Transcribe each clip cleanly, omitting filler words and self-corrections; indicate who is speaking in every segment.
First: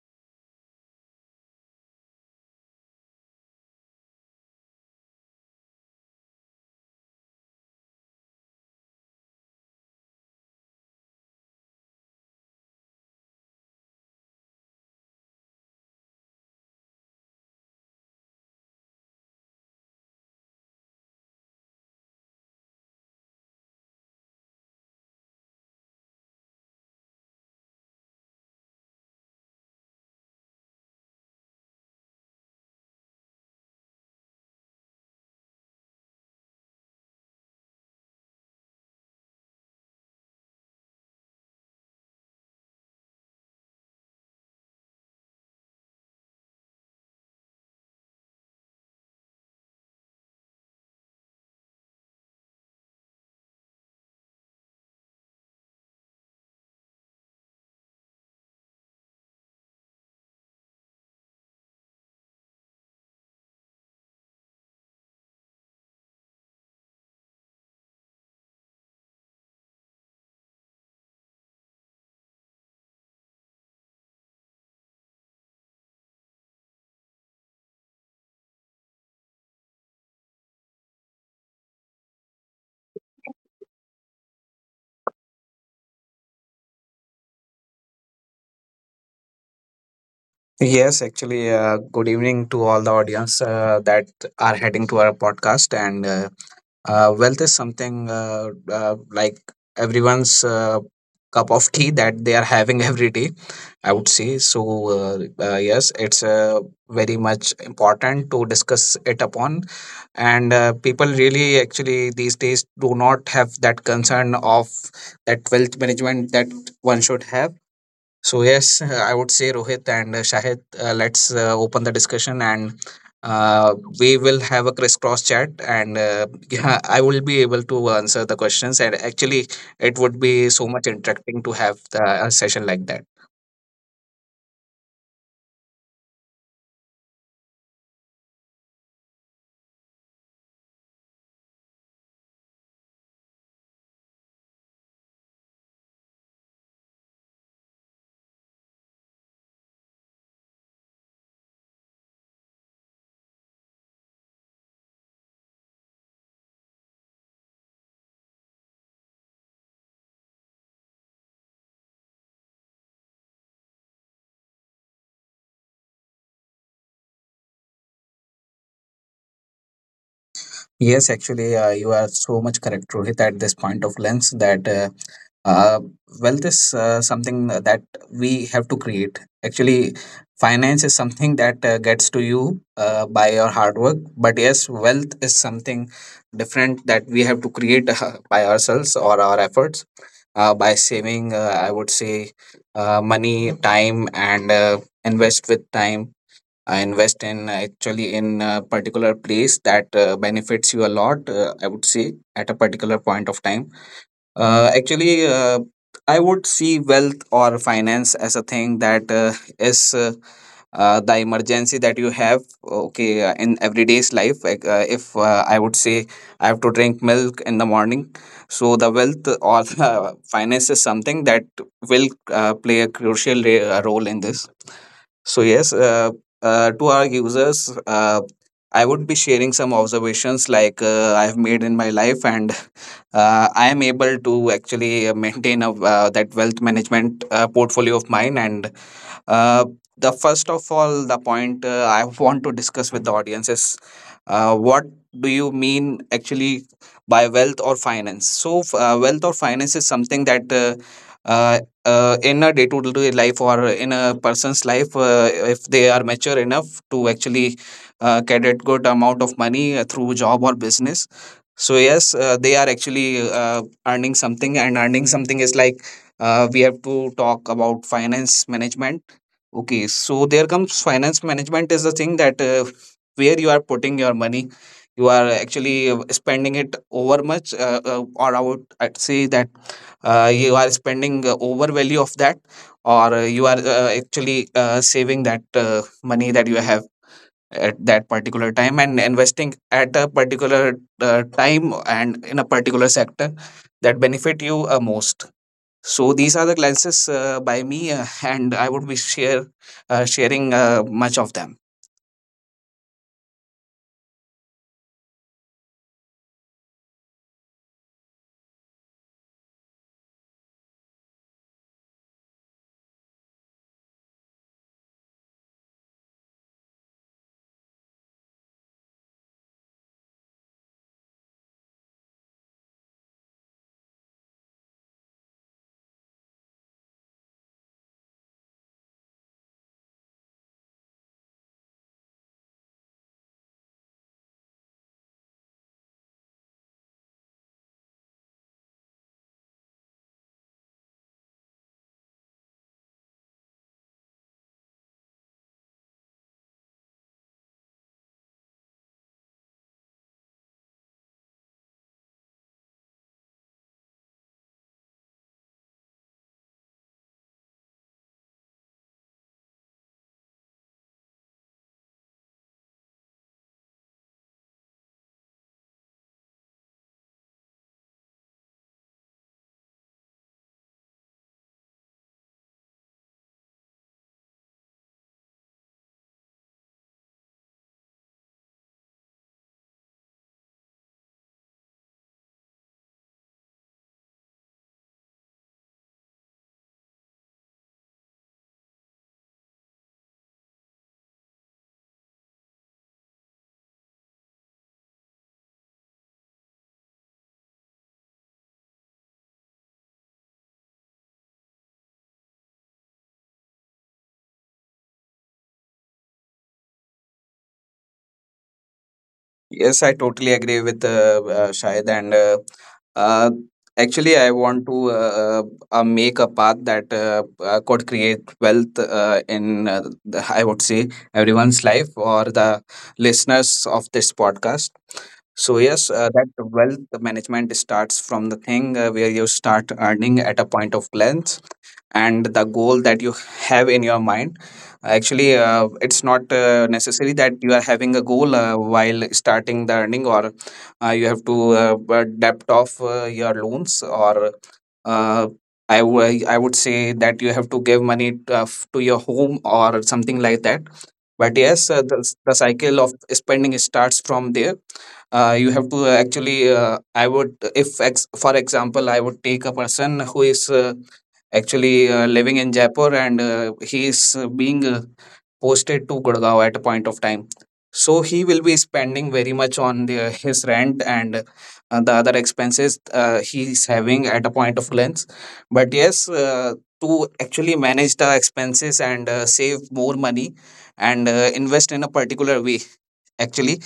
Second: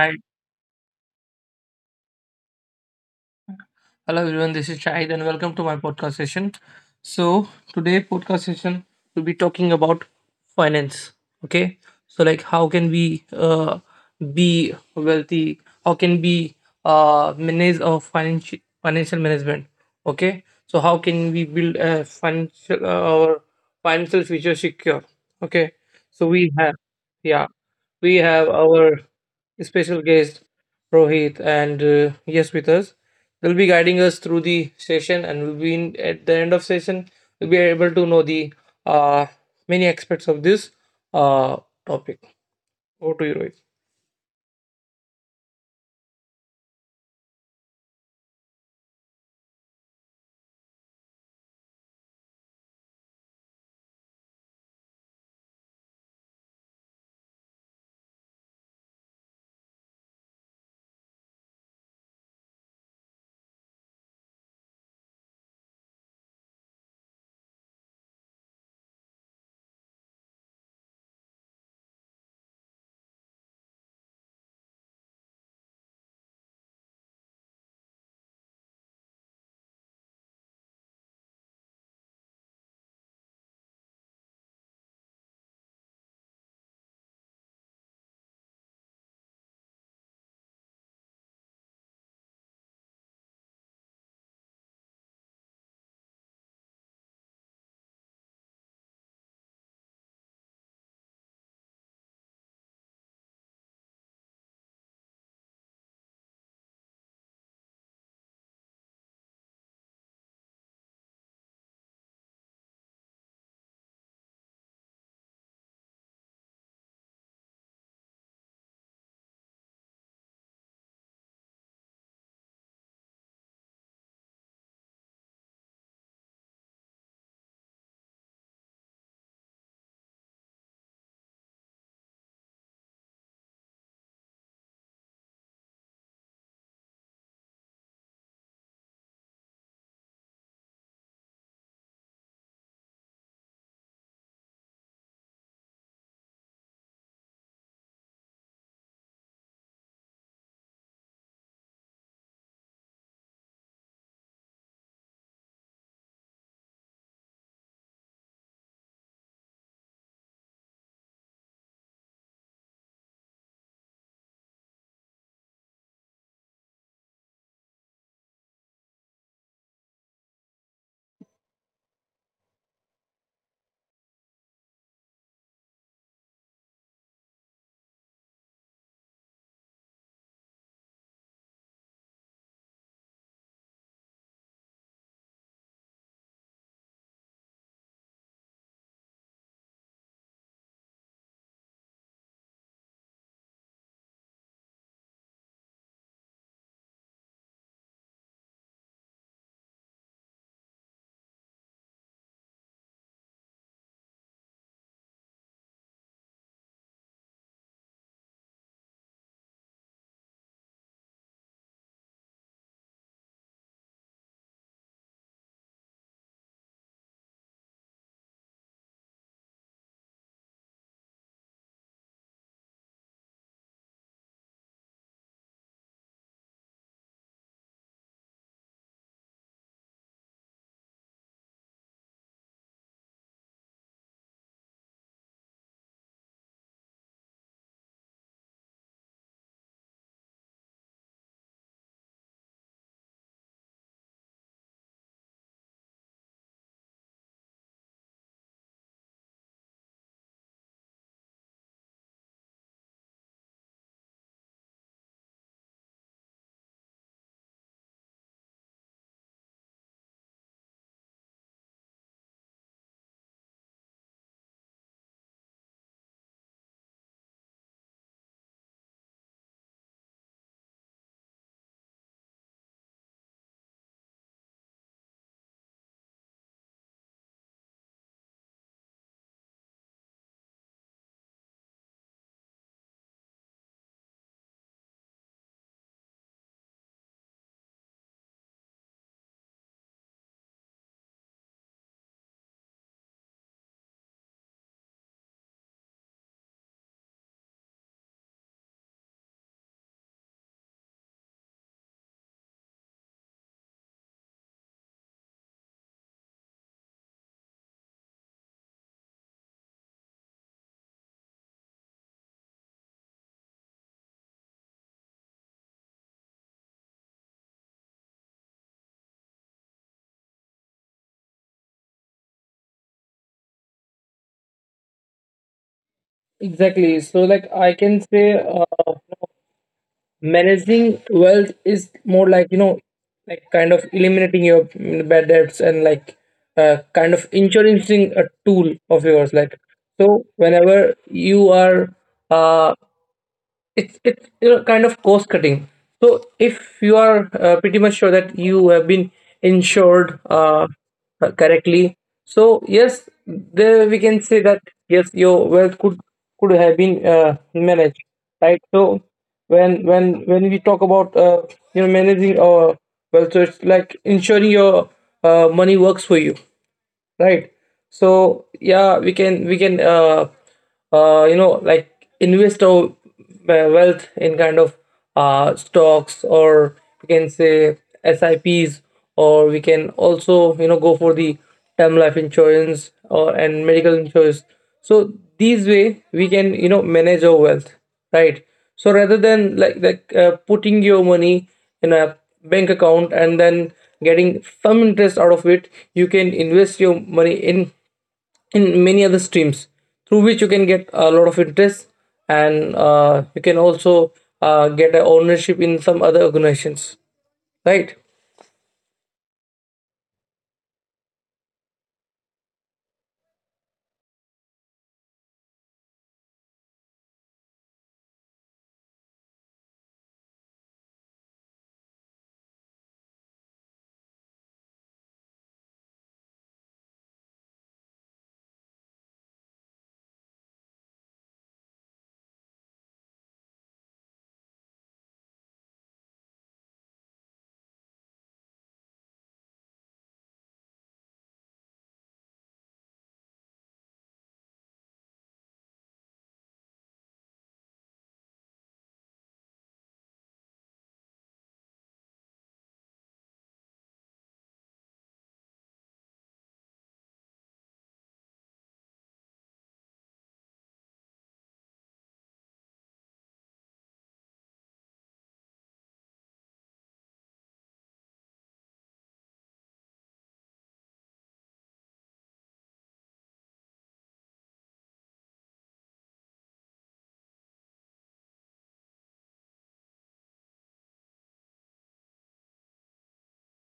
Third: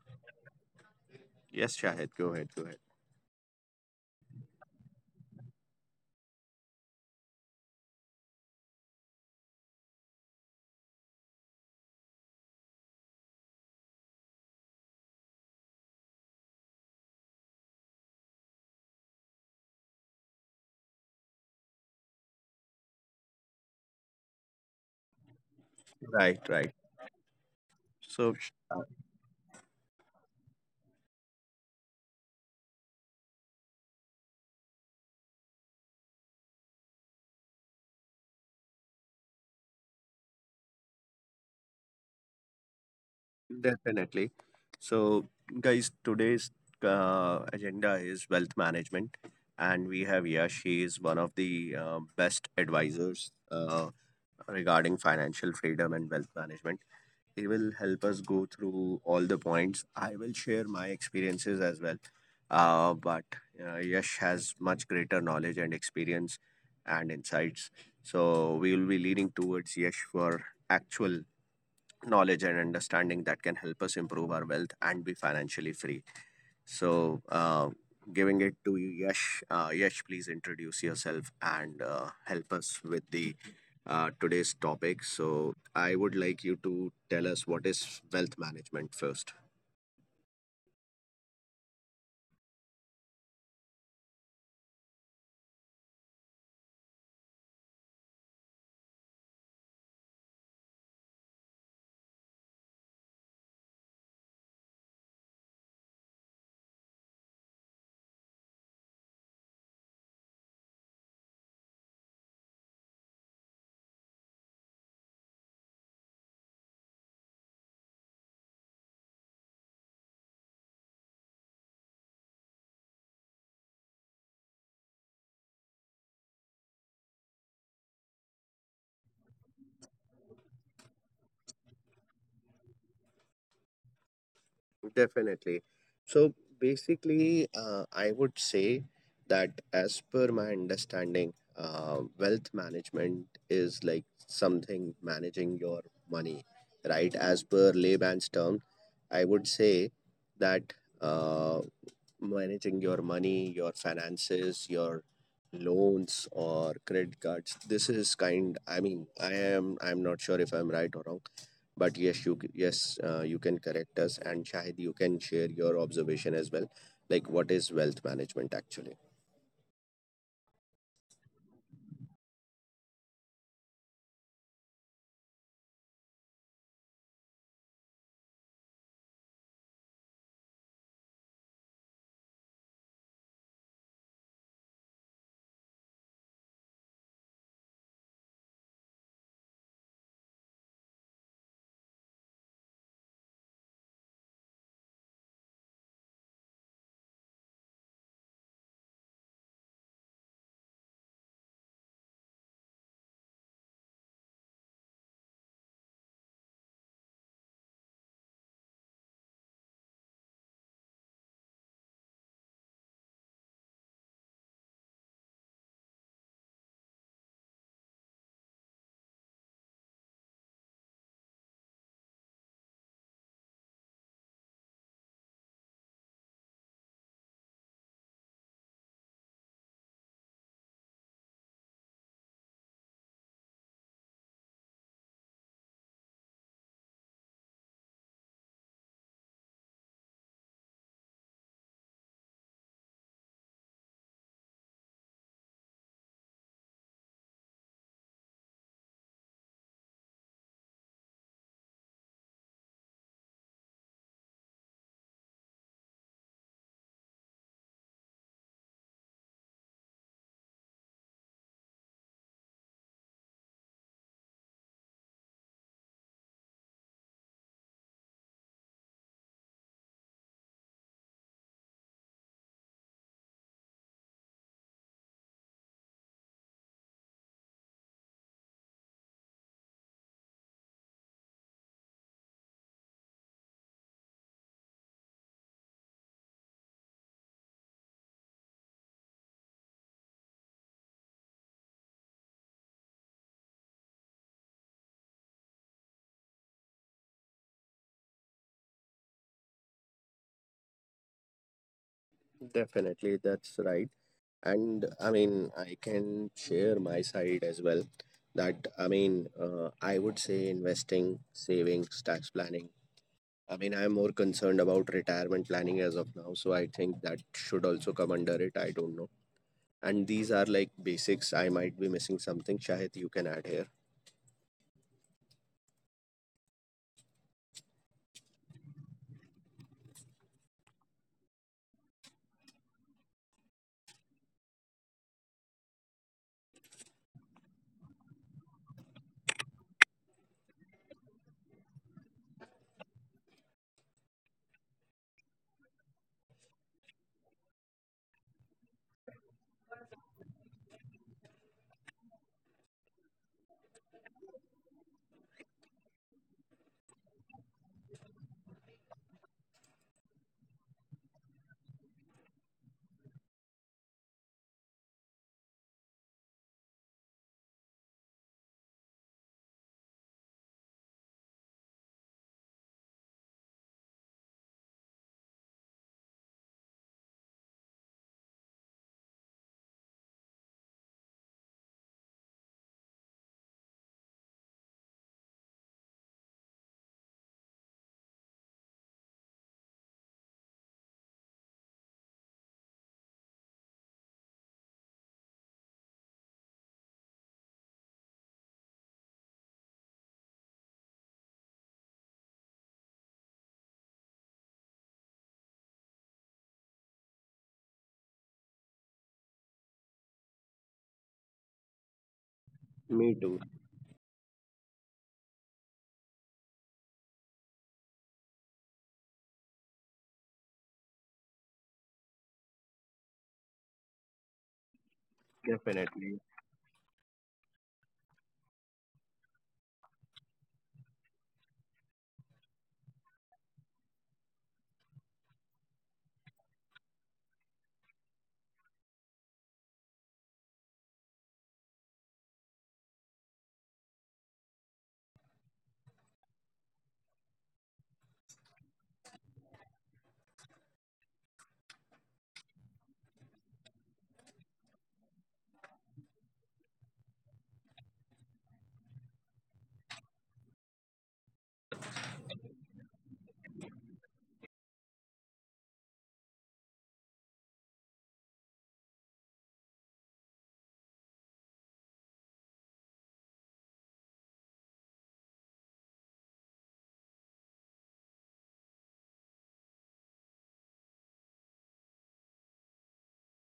Speaker 1: Shahid.
Speaker 2: Yes, Shahid, go ahead, go ahead.
Speaker 1: Hello everyone, this is Shahid and welcome to my podcast session. So today podcast session we'll be talking about finance. Okay, so like how can we be wealthy? How can we manage our financial management? Okay, so how can we build a financial our financial future secure? Okay, so
Speaker 2: Right,
Speaker 1: we
Speaker 2: right.
Speaker 1: have, yeah, we
Speaker 2: So
Speaker 1: have our special guest Rohit, and yes, with us. They'll be guiding us through the session, and we'll be at the end of session. We'll be able to know the uh, many aspects of this uh, topic. Over to you, Rohit.
Speaker 2: definitely. So guys, today's agenda is wealth management, and we have Yash. He is one of the best advisors regarding financial freedom and wealth management. They will help us go through all the points. I will share my experiences as well. But Yash has much greater knowledge and experience and insights. So we will be leaning towards Yash for actual knowledge and understanding that can help us improve our wealth and be financially free. So, giving it to you, Yash. Yash, please introduce yourself and help us with the today's topic. So, I would like you to tell us what is wealth management first.
Speaker 3: Yes, actually, good evening to all the audience that are heading to our podcast. And wealth is something like everyone's cup of tea that they are having every day, I would say. So, yes, it's very much important to discuss it upon. And people really, actually, these days do not have that concern of that wealth management that one should have, so yes, I would say Rohit and Shahid, let's open the discussion, and we will have a crisscross chat, and yeah, I will be able to answer the questions, and actually it would be so much interesting to have a session like that.
Speaker 2: Definitely. So basically, I would say that as per my understanding, wealth management is like something managing your money, right? As per layman's term, I would say that uh, managing your money, your finances, your loans or credit cards. This is kind. I mean, I am. I'm not sure if I'm right or wrong, but yes, yes you can correct us, and Shahid, you can share your observation as well. Like, what is wealth management actually?
Speaker 3: Yes, actually, you are so much correct, Rohit, at this point of lens that, uh, well, this something that we have to create. Actually, finance is something that gets to you by your hard work. But yes, wealth is something different that we have to create by ourselves or our efforts. By saving, I would say, money, time, and invest with time. I invest in actually in a particular place that benefits you a lot, I would say, at a particular point of time. Actually, I would see wealth or finance as a thing that is the emergency that you have. Okay, in everyday's life, like, if I would say I have to drink milk in the morning, so the wealth or finance is something that will play a crucial role in this. So yes, to our users, I would be sharing some observations like I've made in my life. And I am able to actually maintain that wealth management portfolio of mine. And uh, the first of all, the point I want to discuss with the audience is what do you mean actually by wealth or finance? So, wealth or finance is something that uh, in a day to day life or in a person's life, if they are mature enough to actually get a good amount of money through job or business. So yes, they are actually earning something, and earning something is like we have to talk about finance management. Okay, so there comes finance management. Is the thing that where you are putting your money, you are actually spending it over much, or I'd say that you are spending over value of that, or you are actually saving that money that you have at that particular time and investing at a particular time and in a particular sector that benefit you most. So these are the glances by me, and I would be share sharing much of them.
Speaker 2: Definitely, that's right. And I mean, I can share my side as well. That I mean, I would say investing, savings, tax planning I mean, I'm more concerned about retirement planning as of now, so I think that should also come under it. I don't know. And these are like basics. I might be missing something. Shahid, you can add here.
Speaker 1: Exactly. So, like I can say, managing wealth is more like, you know, like kind of eliminating your bad debts, and like, kind of insuring a tool of yours, like, so whenever you are, uh it's, you know, kind of cost cutting. So if you are, pretty much sure that you have been insured, correctly, so yes, there we can say that yes, your wealth could have been managed, right? So when we talk about, you know, managing our wealth, so it's like ensuring your money works for you, right? So yeah, we can, you know, like invest our wealth in kind of stocks, or we can say SIPs, or we can also, you know, go for the term life insurance or and medical insurance. So these way we can, you know, manage our wealth, right? So rather than like putting your money in a bank account and then getting some interest out of it, you can invest your money in many other streams through which you can get a lot of interest, and you can also get a ownership in some other organizations, right?
Speaker 3: Yes, I totally agree with Shahid, and uh,
Speaker 2: Me too,
Speaker 3: actually, I want to uh, make a path that could create wealth in I would say everyone's life or the listeners of this podcast. So yes, that
Speaker 2: definitely.
Speaker 3: wealth management starts from the thing where you start earning at a point of glance, and the goal that you have in your mind. Actually, it's not necessary that you are having a goal while starting the earning, or you have to debt off your loans, or uh, I would say that you have to give money to, to your home or something like that. But yes, the cycle of spending starts from there. You have to actually, I would, if ex- for example, I would take a person who is actually living in Jaipur and he is being posted to Gurgaon at a point of time. So he will be spending very much on his rent and the other expenses he is having at a point of glance. But yes, to actually manage the expenses and save more money and invest in a particular way, actually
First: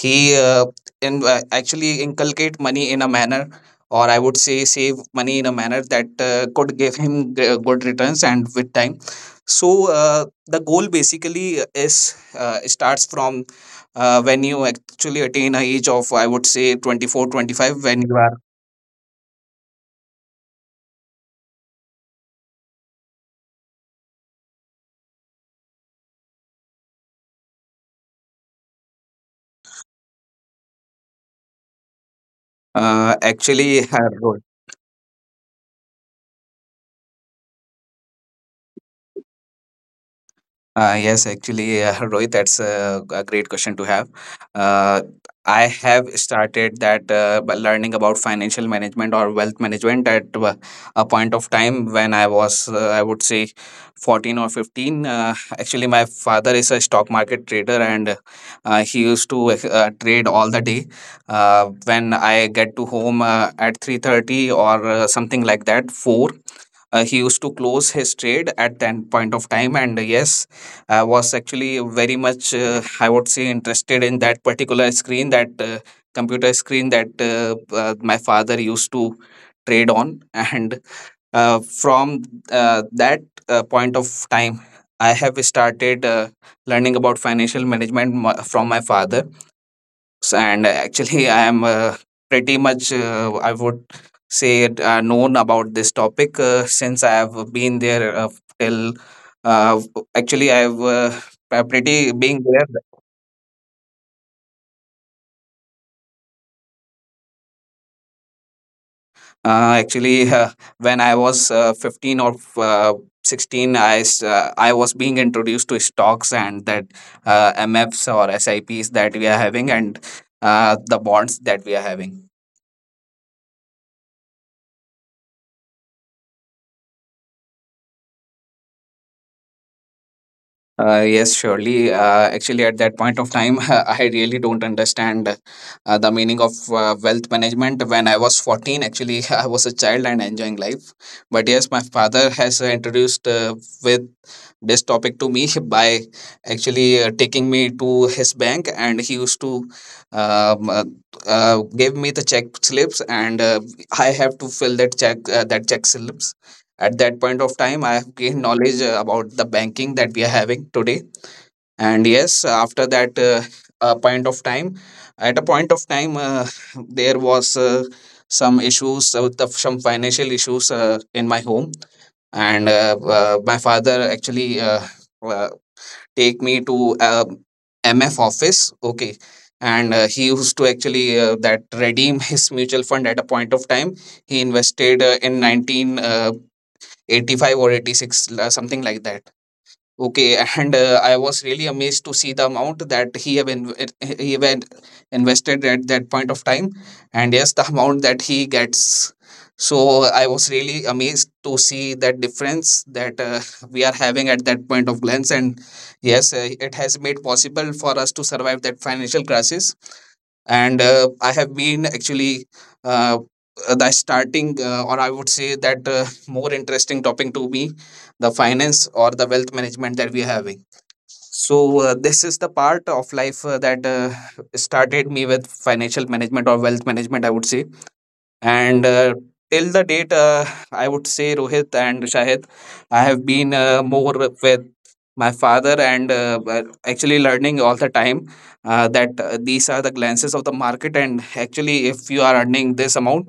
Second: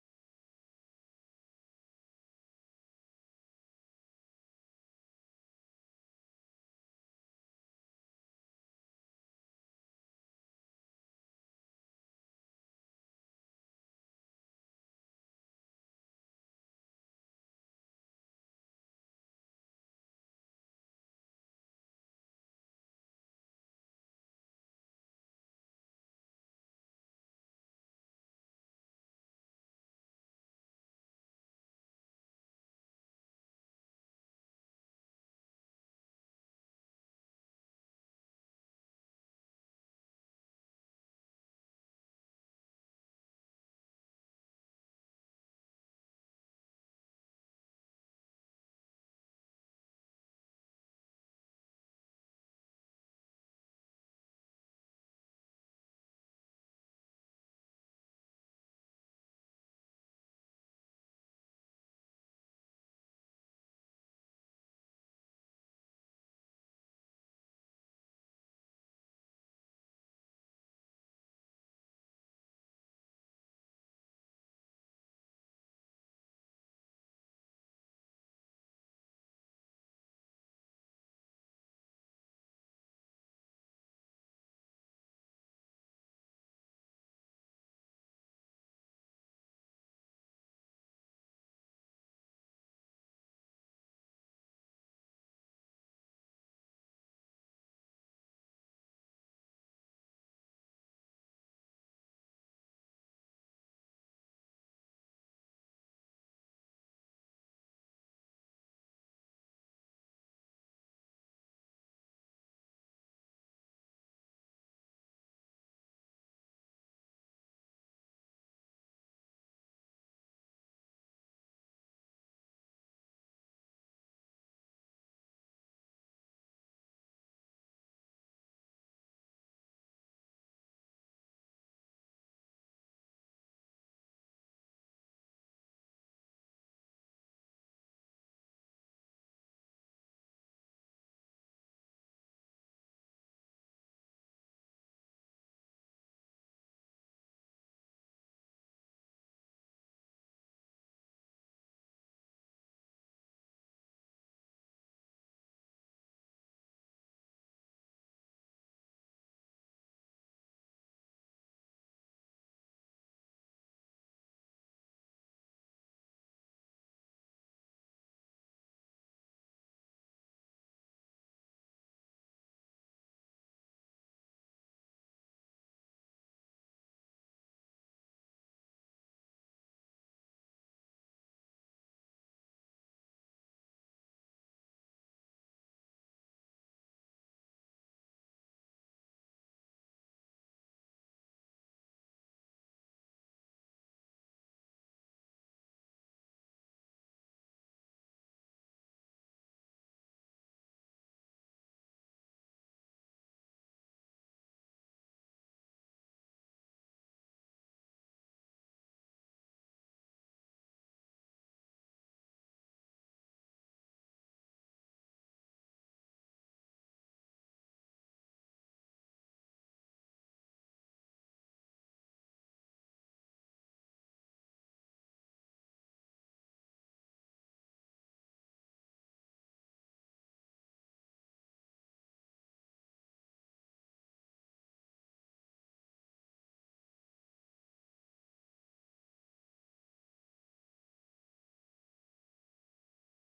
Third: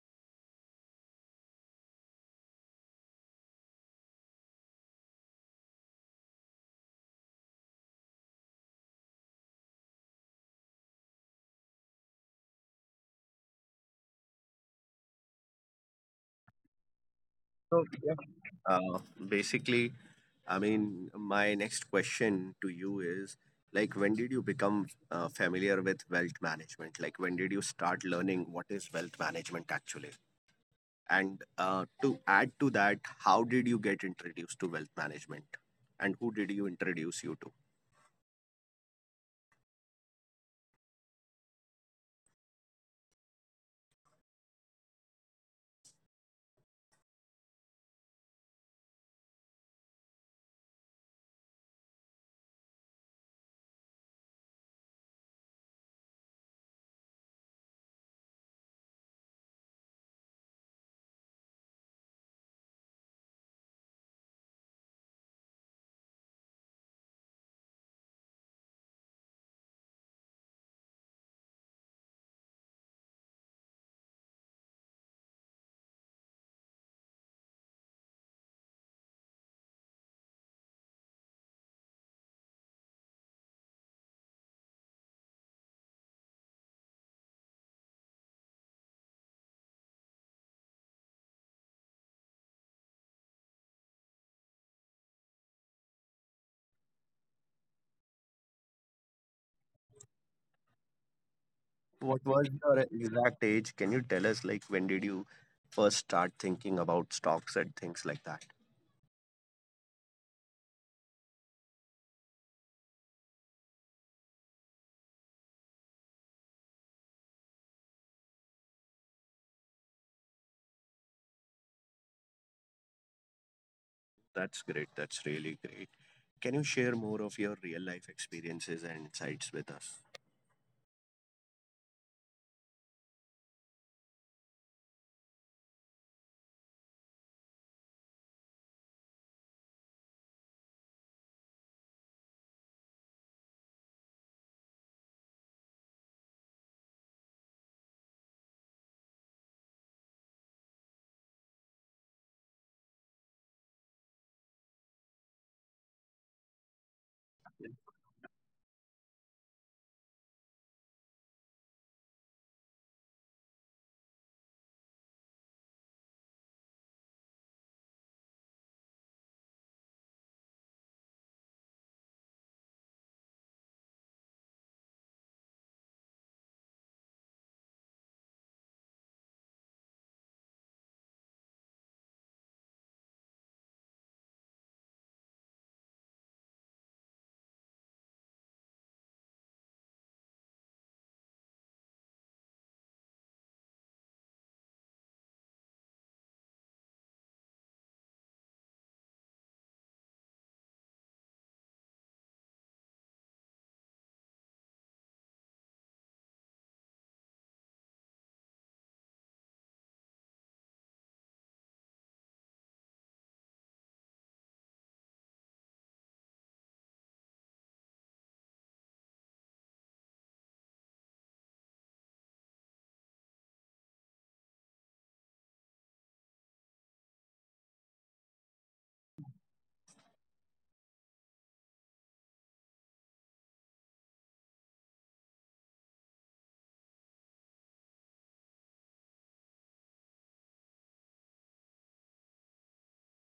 Speaker 3: he actually inculcate money in a manner, or I would say save money in a manner that could give him good returns and with time. So uh, the goal basically is starts from when you actually attain a age of I would say 24, 25
Speaker 2: So,
Speaker 3: when you
Speaker 2: yeah.
Speaker 3: are
Speaker 2: Uh, basically, I mean, my next question to you is like, when did you become familiar with wealth management? Like, when did you start learning what is wealth management actually? And to add to that, how did you
Speaker 3: actually
Speaker 2: get
Speaker 3: have.
Speaker 2: introduced to wealth management? And who did you introduce you to?
Speaker 3: Yes, actually, Rohit, that's a great question to have. Uh, I have started that by learning about financial management or wealth management at a point of time when I was, I would say, 14 or 15. Actually, my father is a stock market trader, and he used to trade all the day. When I get to home at 3:30 or something like that, 4, he used to close his trade at that point of time. And yes, I was actually very much I would say interested in that particular screen, that computer screen that my father used to trade on. And from that point of time I have started learning about financial management from my father. And actually I am pretty much I would say it, known about this topic since I have been there till uh, actually I have pretty
Speaker 2: What
Speaker 3: being
Speaker 2: was
Speaker 3: there.
Speaker 2: your exact age? Can you tell us, like, when did you first start thinking about stocks and things like that?
Speaker 3: Actually, when I was 15 or 16, I was being introduced to stocks, and that MFs or SIPs that we are having, and the bonds that we are having.
Speaker 2: That's great. That's really great. Can you share more of your real life experiences and insights with us?
Speaker 3: Yes, surely. Actually, at that point of time, I really don't understand the meaning of wealth management. When I was 14, actually, I was a child and enjoying life. But yes, my father has introduced with best topic to me by actually taking me to his bank. And he used to um, uh, give me the check slips, and I have to fill that check slips. At that point of time I have gained knowledge about the banking that we are having today. And yes, after that point of time, at a point of time there was some issues some financial issues in my home. And my father actually uh, take me to MF office. Okay, and he used to actually that redeem his mutual fund at a point of time. He invested in 1985 or 86, something like that. Okay, and I was really amazed to see the amount that he have inv- he have in- invested at that point of time, and yes, the amount that he gets. So I was really amazed to see that difference that we are having at that point of glance, and yes, it has made possible for us to survive that financial crisis. And I have been actually uh, the starting or I would say that more interesting topic to me, the finance or the wealth management that we are having. So this is the part of life that started me with financial management or wealth management, I would say. And till the date, I would say Rohit and Shahid, I have been more with my father, and but actually learning all the time that these are the glances of the market. And actually, if you are earning this amount,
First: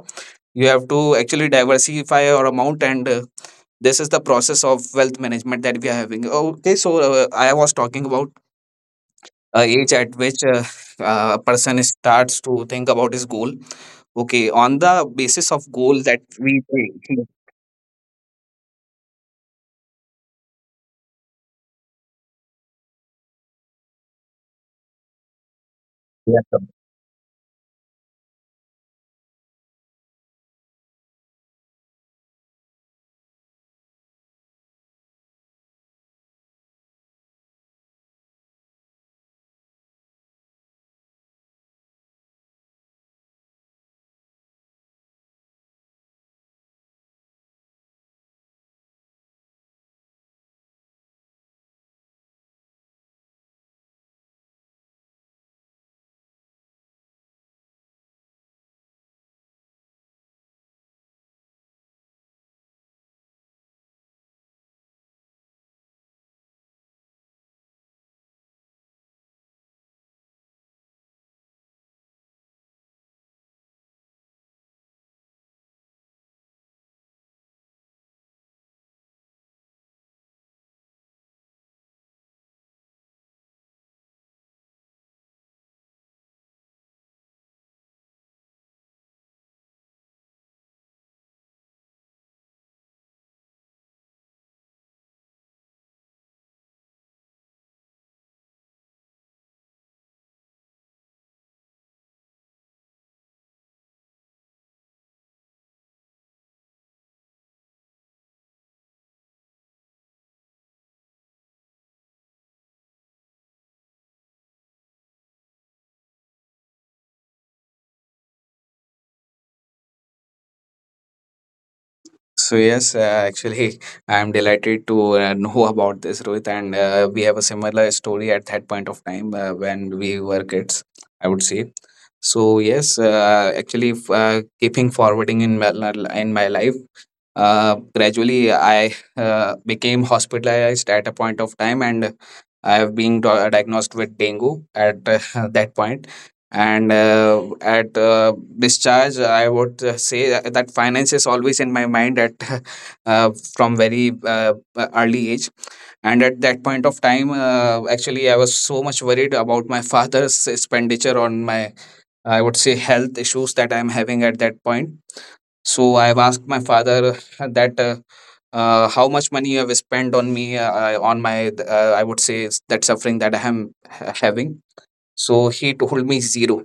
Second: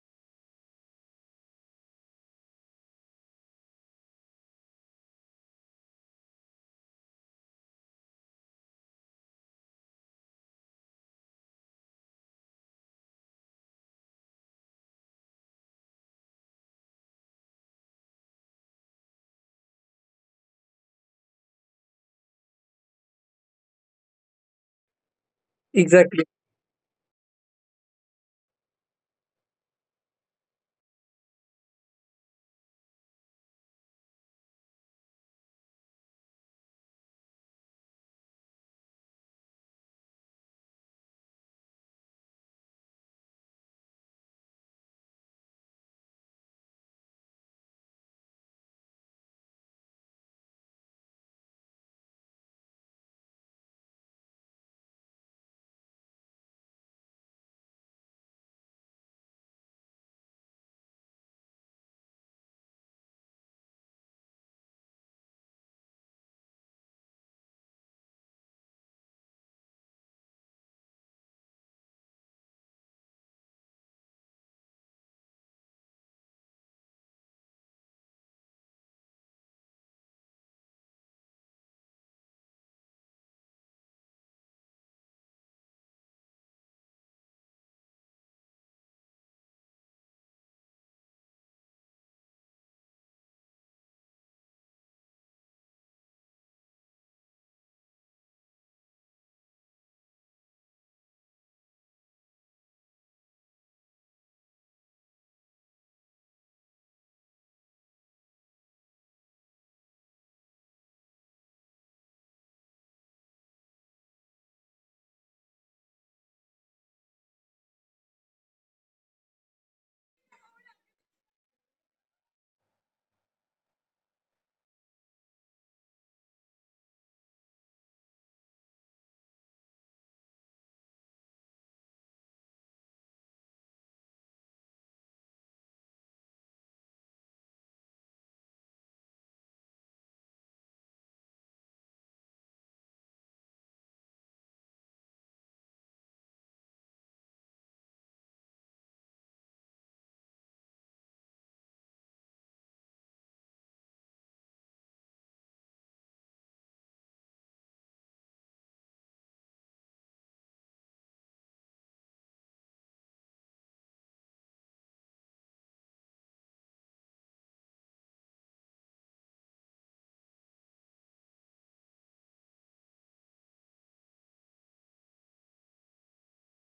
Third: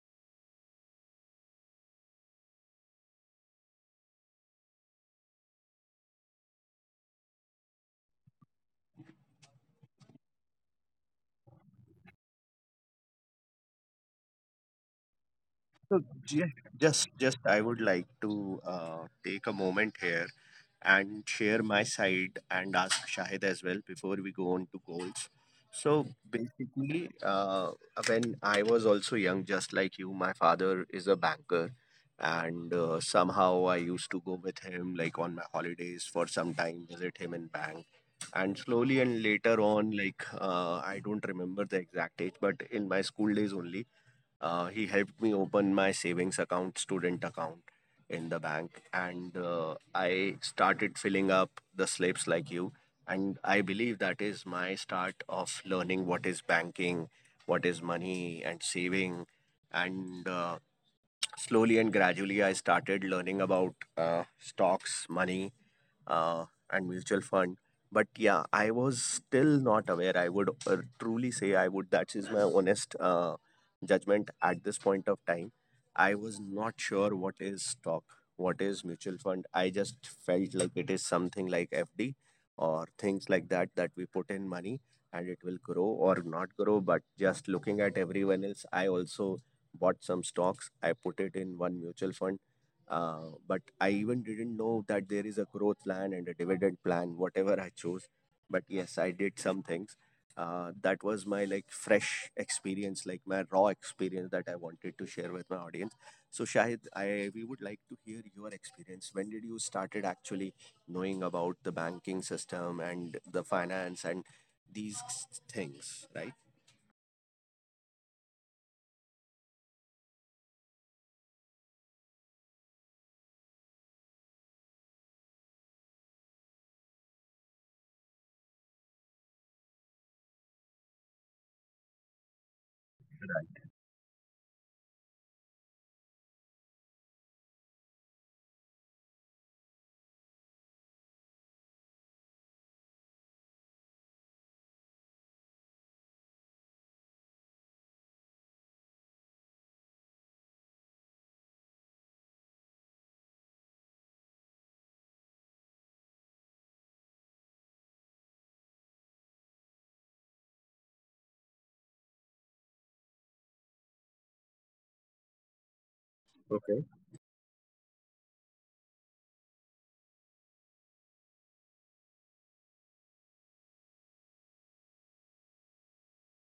Speaker 3: you have to actually diversify your amount. And this is the process of wealth management that we are having. Okay, so I was talking about age at which a person starts to think about his goal. Okay, on the basis of goal
Speaker 2: So,
Speaker 3: that
Speaker 2: ju-
Speaker 3: we
Speaker 2: just,
Speaker 3: think.
Speaker 2: just I would like to take a moment here and share my side and ask Shahid as well before we go on to goals. So
Speaker 1: Exactly,
Speaker 2: basically, when I was also young, just like you, my father is a banker, and somehow I used to go with him like on my holidays for some time, visit him in bank. And slowly and later on, I don't remember the exact age, but in my school days only, he helped me open my savings account, student account in the bank, and I started filling up the slips like you. And I believe that is my start of learning what is banking, what is money, and saving. And slowly and gradually, I started learning about stocks, money, uh, and mutual fund. But yeah, I was still not aware. I would truly say I would. That is my honest judgment at this point of time. I was not sure what is stock, what is mutual fund. I just felt like it is something like FD or things like that that we put in money and it will grow or not grow. But just looking at everyone else, I also bought some stocks. I put it in one mutual fund but I even didn't know that there is a growth plan and a dividend plan, whatever I chose. But yes, I did some things. That was my like fresh experience, like my raw experience that I wanted to share with my audience. So Shahid, I we would like to hear your experience. When did you started actually knowing about the banking system and the finance and these things, right?
Speaker 3: So yes, actually, I am delighted to know about this, Rohit, and we have a similar story at that point of time when we were kids, I would say. So yes, actually, keeping forwarding in in my life, gradually I became hospitalized at a point of time, and I have been diagnosed with dengue at that point and at discharge I would say that finance is always in my mind at from very early age. And at that point of time actually I was so much worried about my father's expenditure on my, I would say, health issues that I'm having at that point. So I've asked my father
Speaker 2: Okay.
Speaker 3: that how much money you have spent on me, on my, I would say, that suffering that I am having. So he told me zero.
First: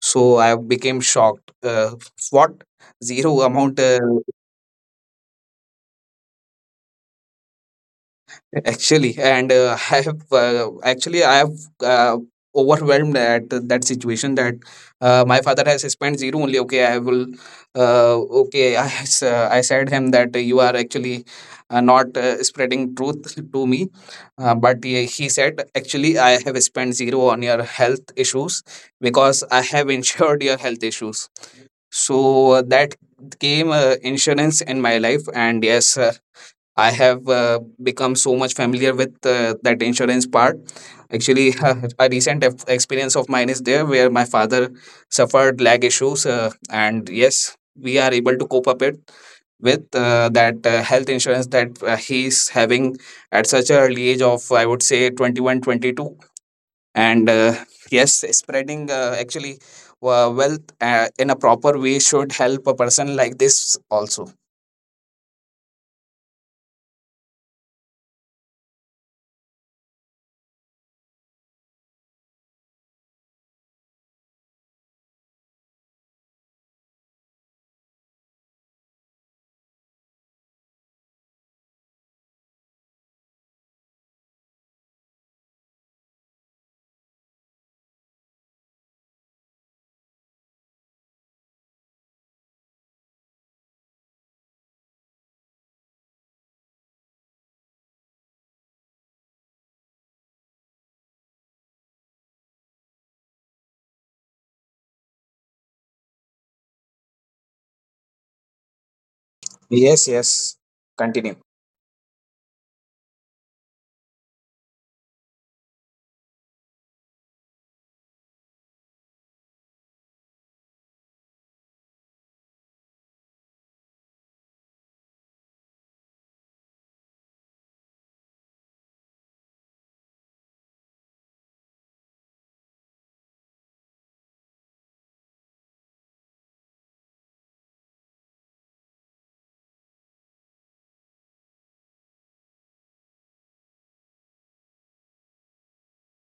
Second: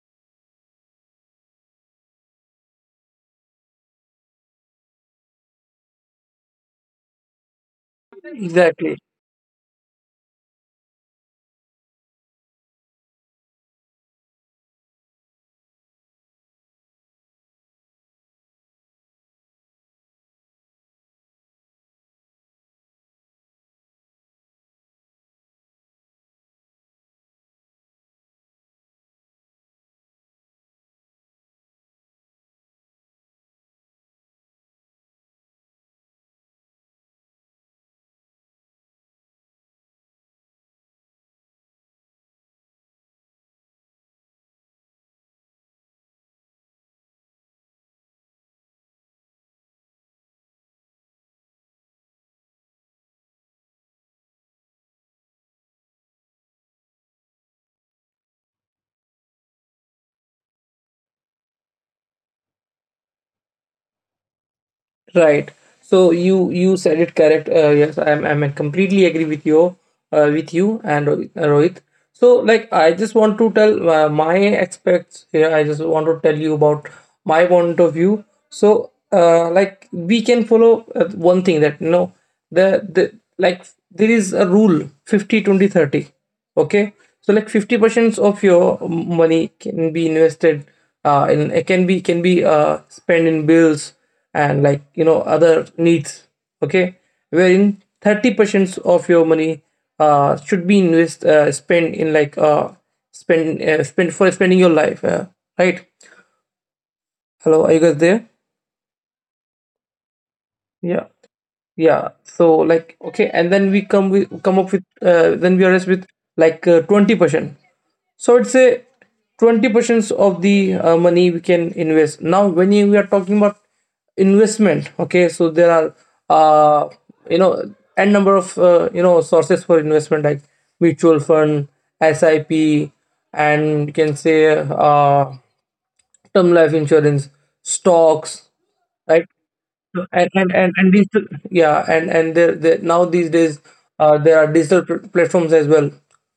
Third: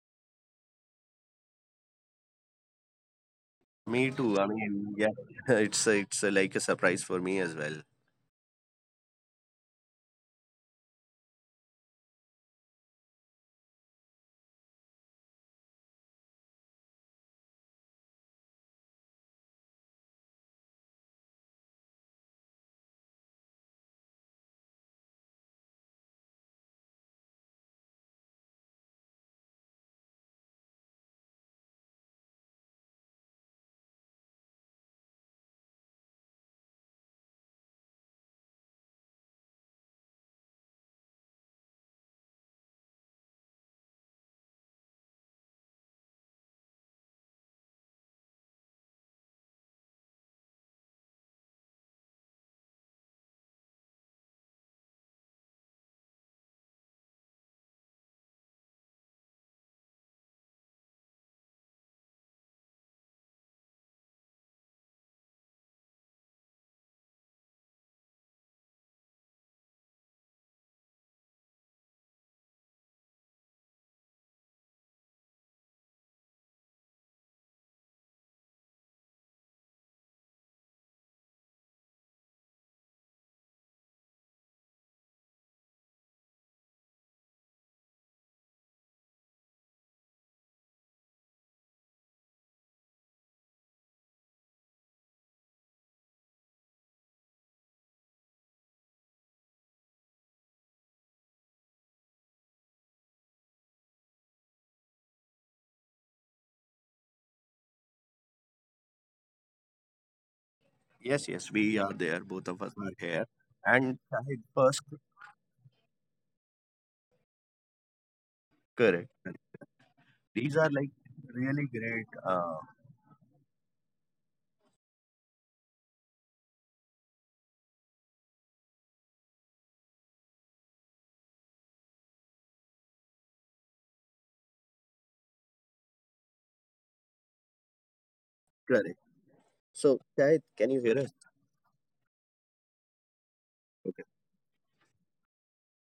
Speaker 3: So I became shocked. What? Zero amount,
Speaker 2: Me too. I mean, yeah, it's it's a, like a surprise for me as well.
Speaker 1: exactly.
Speaker 3: actually? And I have actually I have uh, overwhelmed at that situation that my father has spent zero only. Okay, I will. Uh, okay, I I said him that you are actually not spreading truth to me, but he said actually I have spent zero on your health issues because I have insured your health issues. So that came insurance in my life, and yes, I have become so much familiar with that insurance part. Actually, a recent experience of mine is there where my father suffered leg issues, and yes, we are able to cope up it with that health insurance that he's having at such an early age of, I would say, 21, 22. And yes, spreading, actually, wealth in a proper way should help a person like this also.
Speaker 1: Right. So you said it correct. Yes, I'm completely agree with you and Rohit. So like I just want to tell my aspects here. I just want to tell you about my point of view. So like we can follow one thing that, you know, the like there is a rule 50/20/30. Okay, so like 50% of your money can be invested, in, it can be spent in bills and, like, you know, other needs. Okay, wherein 30% of your money should be invest spent in, like, spend for spending your life, right? Hello, are you guys there?
Speaker 3: Yes, yes.
Speaker 1: Yeah,
Speaker 3: Continue.
Speaker 2: Yes, yes, we
Speaker 1: yeah,
Speaker 2: are there.
Speaker 1: so
Speaker 2: Both of
Speaker 1: like,
Speaker 2: us are
Speaker 1: okay, and
Speaker 2: here.
Speaker 1: then we
Speaker 2: And
Speaker 1: come up
Speaker 2: Shahid
Speaker 1: with
Speaker 2: first,
Speaker 1: then we are left with, like, 20%. So it's a
Speaker 2: correct, correct.
Speaker 1: 20% of the
Speaker 2: These are like
Speaker 1: money we can
Speaker 2: really
Speaker 1: invest.
Speaker 2: great.
Speaker 1: Now, when we are talking about investment, okay, so there are, uh, you know, n number of, you know, sources for investment, like mutual fund, sip, and you can say, uh, term life insurance, stocks, right?
Speaker 2: Correct.
Speaker 1: So, and
Speaker 2: So,
Speaker 1: and and,
Speaker 2: Shahid,
Speaker 1: and
Speaker 2: can you
Speaker 1: digital,
Speaker 2: hear us?
Speaker 1: yeah, and there now these days, there
Speaker 2: Okay,
Speaker 1: are digital platforms as well,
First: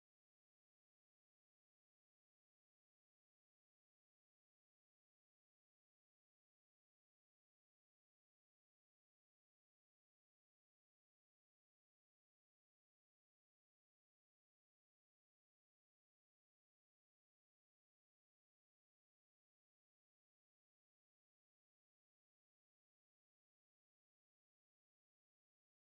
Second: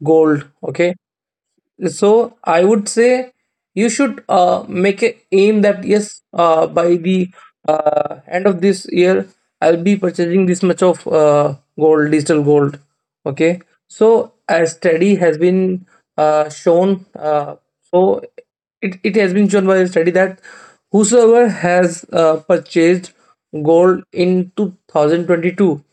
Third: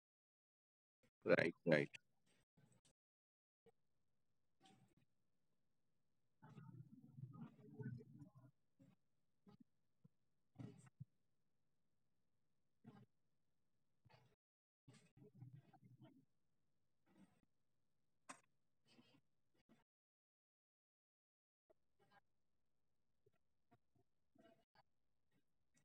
Speaker 1: gold, okay.
Speaker 2: right, right.
Speaker 1: So I would say, you should make a aim that, yes, by the end of this year, I'll be purchasing this much of gold, digital gold, okay, so as study has been, shown, so it has been shown by a study that whosoever has purchased gold in 2022,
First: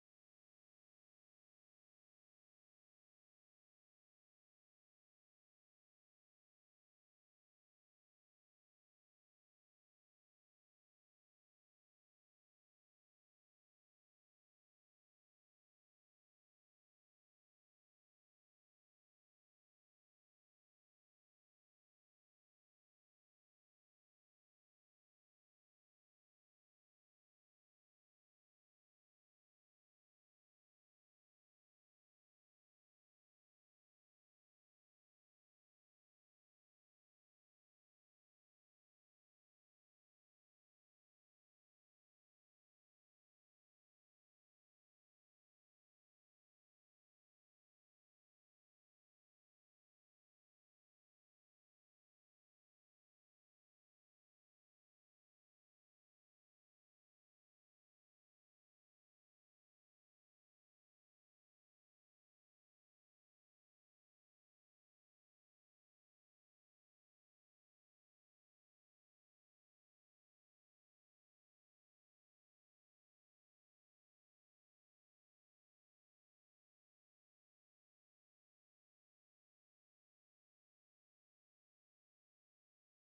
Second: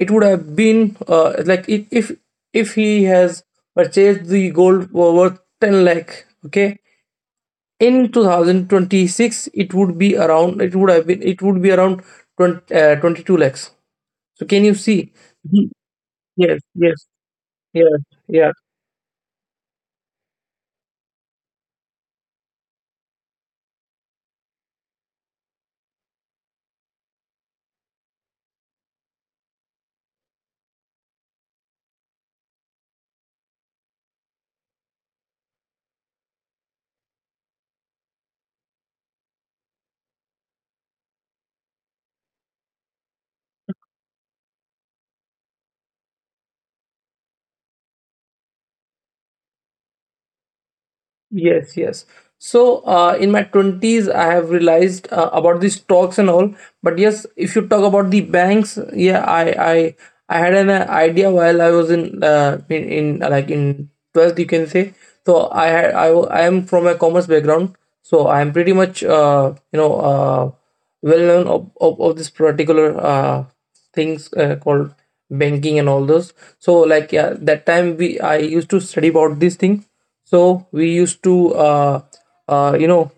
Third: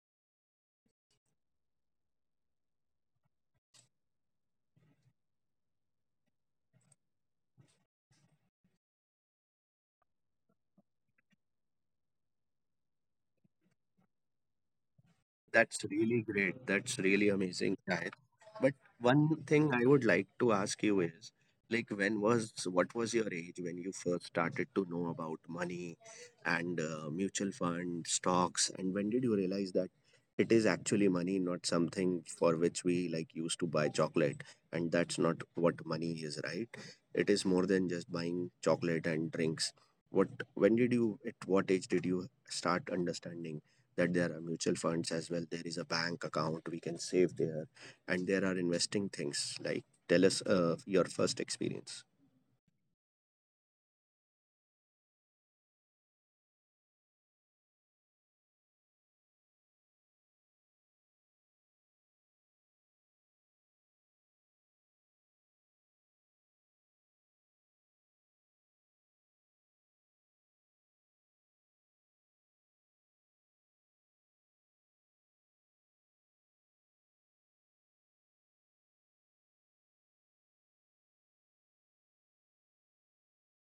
Speaker 1: it would have been, like, if he has purchased the gold for worth 10 lakh. Okay, in 2026 it would be around 20, 22 lakhs. So can you see? Mhm.
Speaker 2: That's really
Speaker 1: Yes,
Speaker 2: great. That's
Speaker 1: yes,
Speaker 2: really amazing,
Speaker 1: yes,
Speaker 2: Shahid.
Speaker 1: yeah.
Speaker 2: But one thing I would like to ask you is, like, when was what was your age when you first started to know about money and mutual fund stocks, and when did you realize that it is actually money, not something for which we like used to buy chocolate, and that's not what money is, right? It is more than just buying chocolate and drinks. What when did you at what age did you start understanding that there are mutual funds as well, there is a bank account we can save there, and there are investing things? Like, tell us your first experience.
Speaker 1: Yes, yes. So, in my 20s, I have realized, about the stocks and all. But yes, if you talk about the banks, yeah, I had an idea while I was in like in 12th, you can say. So I had I, wa- I am from a commerce background, so I am pretty much, you know, well known of this particular things called banking and all those. So like, yeah, that time we I used to study about this thing, so we used to, you know,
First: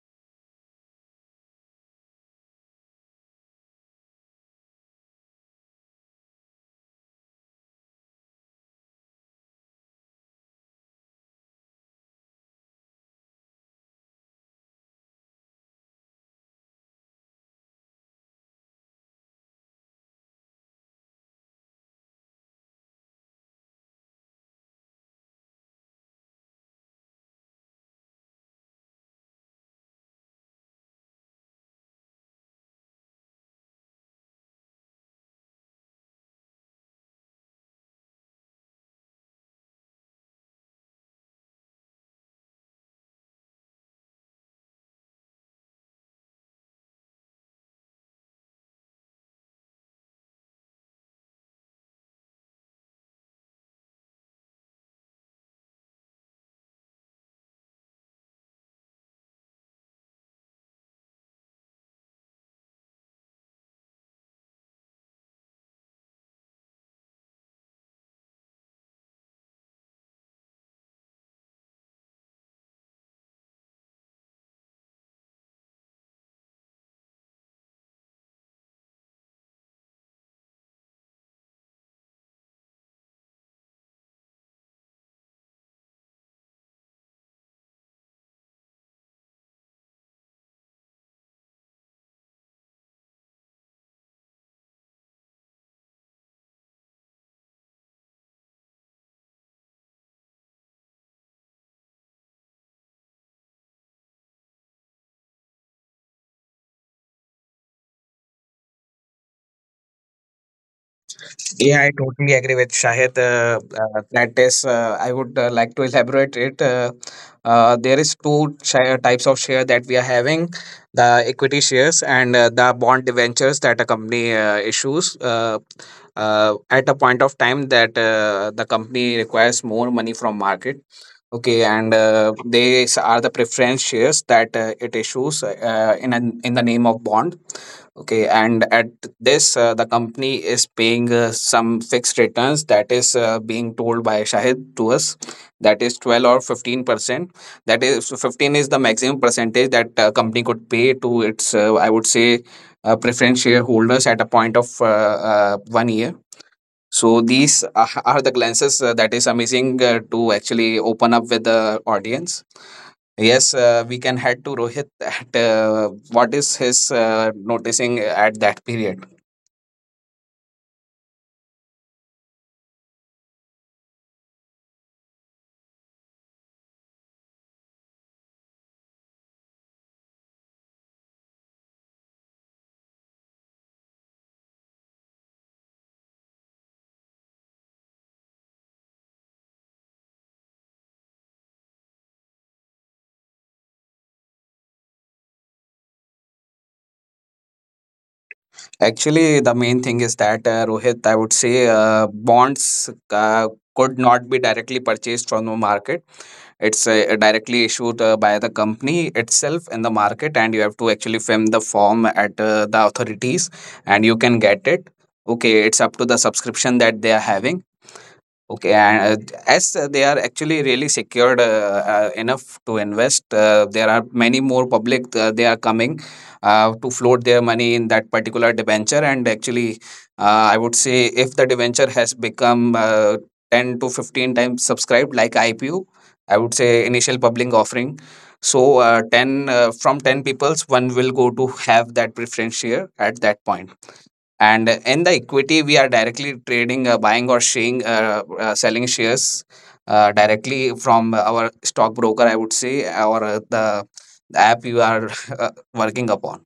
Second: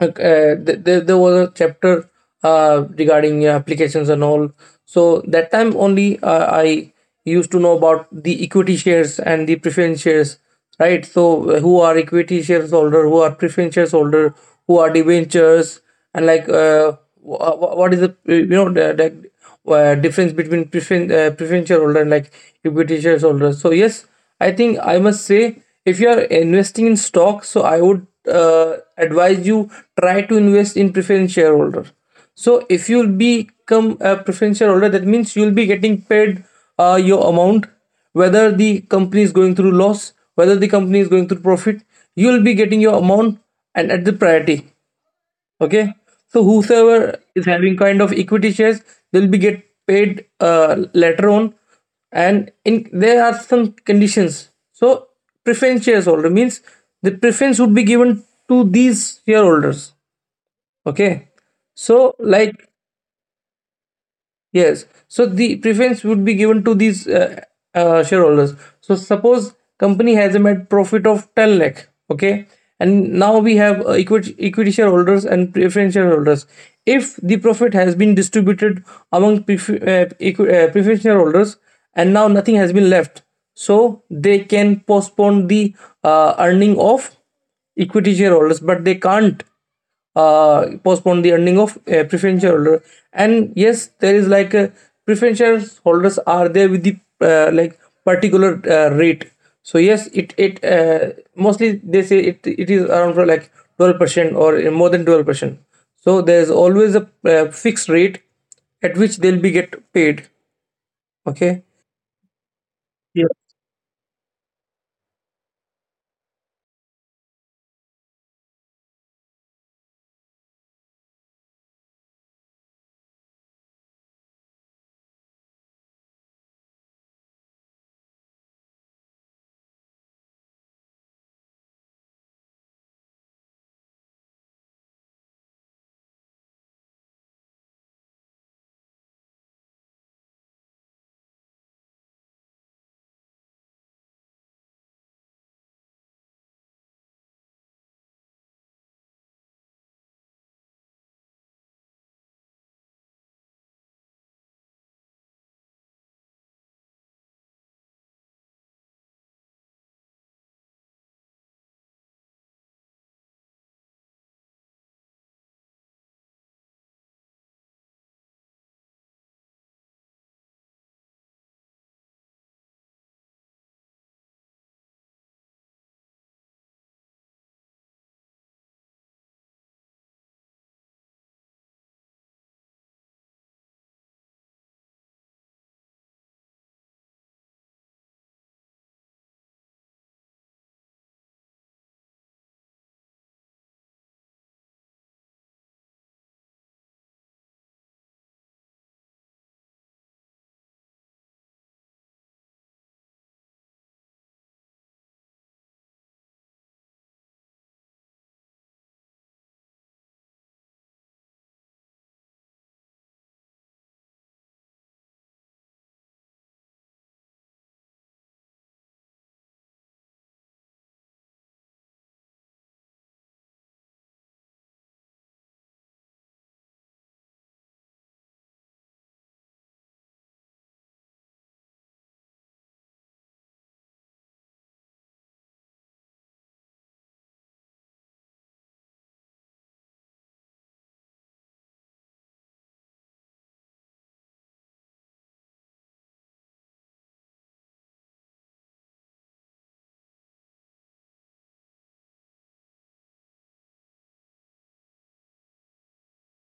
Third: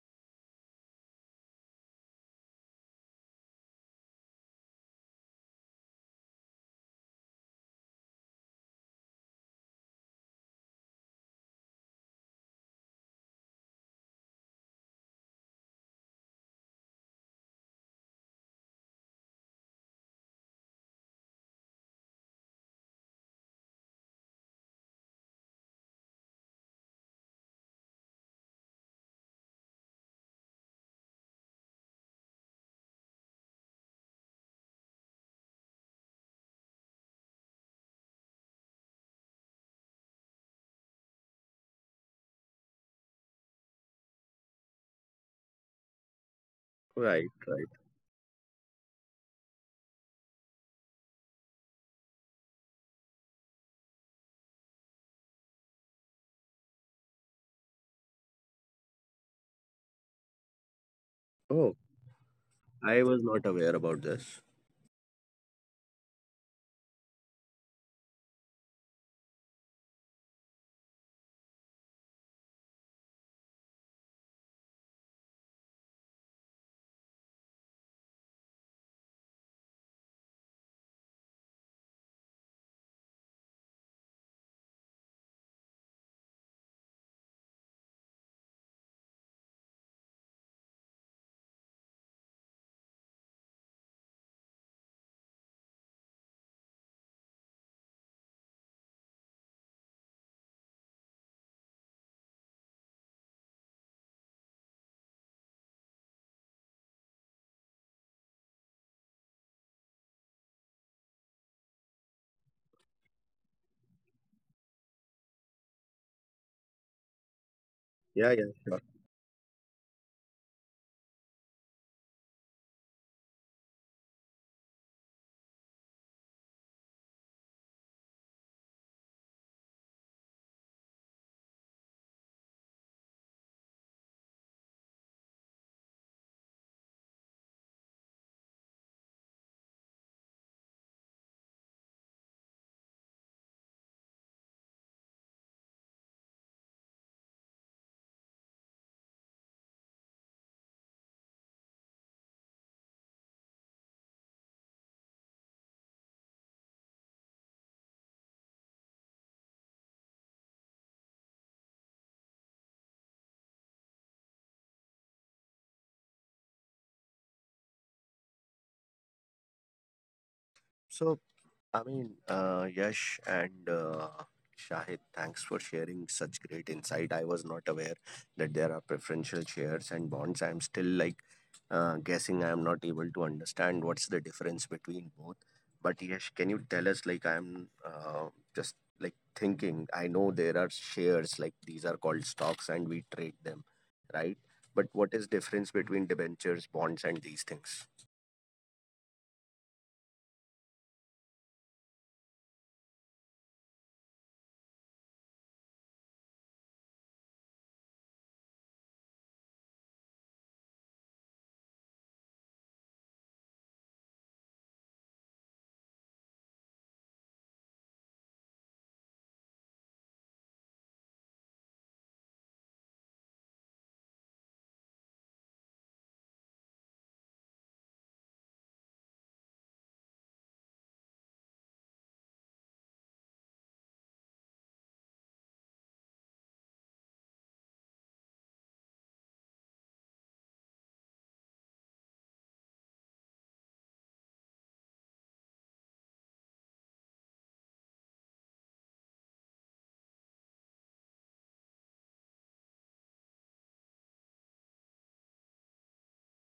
Speaker 1: like, there was a chapter regarding applications and all. So that time only, I used to know about the equity shares and the preference shares, right? So who are equity shares holder, who are preference shares holder, who are debentures, and like, what is the, you know, the difference between preferential holder and like equity shares holder. So yes, I think I must say, if you are investing in stock, so I would advise you, try to invest in preference shareholder. So if you'll become a preference shareholder, that means you'll be getting paid, your amount, whether the company is going through loss, whether the company is going through profit, you'll be getting your amount and at the priority. Okay, so whosoever
Speaker 2: Right,
Speaker 1: is
Speaker 2: right.
Speaker 1: having kind of equity shares, they'll be get paid, later on, and in, there are some conditions. So preference shares holder means the preference would be given to these shareholders. Okay,
Speaker 2: Oh,
Speaker 1: so like,
Speaker 2: I was not aware about this.
Speaker 1: yes, so the preference would be given to these, shareholders. So suppose company has a net profit of 10 lakh, okay? And now we have, equity shareholders and preference shareholders. If the profit has been distributed among preference shareholders, and now nothing has been left, so they can postpone the earning of equity shareholders, but they can't postpone the earning of a preferential holder. And yes, there is like a preferential holders are there with the, like particular rate. So yes, it mostly, they say, it is around for like 12% or, more than 12%. So there is always a, fixed rate at which they'll be get paid. Okay.
Speaker 3: Yeah, I totally agree with Shahid, that is, I would like to elaborate it. There is
Speaker 2: Yeah, yeah,
Speaker 3: two
Speaker 2: sure.
Speaker 3: share, types of share that we are having: the equity shares and the bond debentures that a company issues at a point of time that the company requires more money from market. Okay, and these are the preference shares that it issues in the name of bond. Okay, and at this, the company is paying some fixed returns that is being told by Shahid to us. That is 12 or 15%. That is, 15 is the maximum percentage that company could pay to its, I would say, preference shareholders at a point of one year. So these are the glances that is amazing to actually open up with the audience. Yes, we can head to Rohit at what is his noticing at that period.
Speaker 2: So, I mean, Yash and Shahid, thanks for sharing such great insight. I was not aware that there are preferential shares and bonds. I'm still like guessing. I am not able to understand what's the difference between both. But Yash, can you tell us? Like, I'm just like thinking. I know there are shares, like these are called stocks, and we trade them, right? But what is difference between debentures, bonds, and these things?
Speaker 3: Actually, the main thing is that Rohit, I would say, bonds could not be directly purchased from the market. It's directly issued by the company itself in the market, and you have to actually fill the form at the authorities, and you can get it. Okay, it's up to the subscription that they are having. Okay, and as they are actually really secured enough to invest, there are many more public they are coming to float their money in that particular debenture. And actually, I would say if the debenture has become 10 to 15 times subscribed, like IPO, I would say initial public offering. So, 10, from 10 peoples, one will go to have that preference share at that point. And in the equity, we are directly trading, buying or sharing, selling shares directly from our stockbroker, I would say, or the app you are working upon.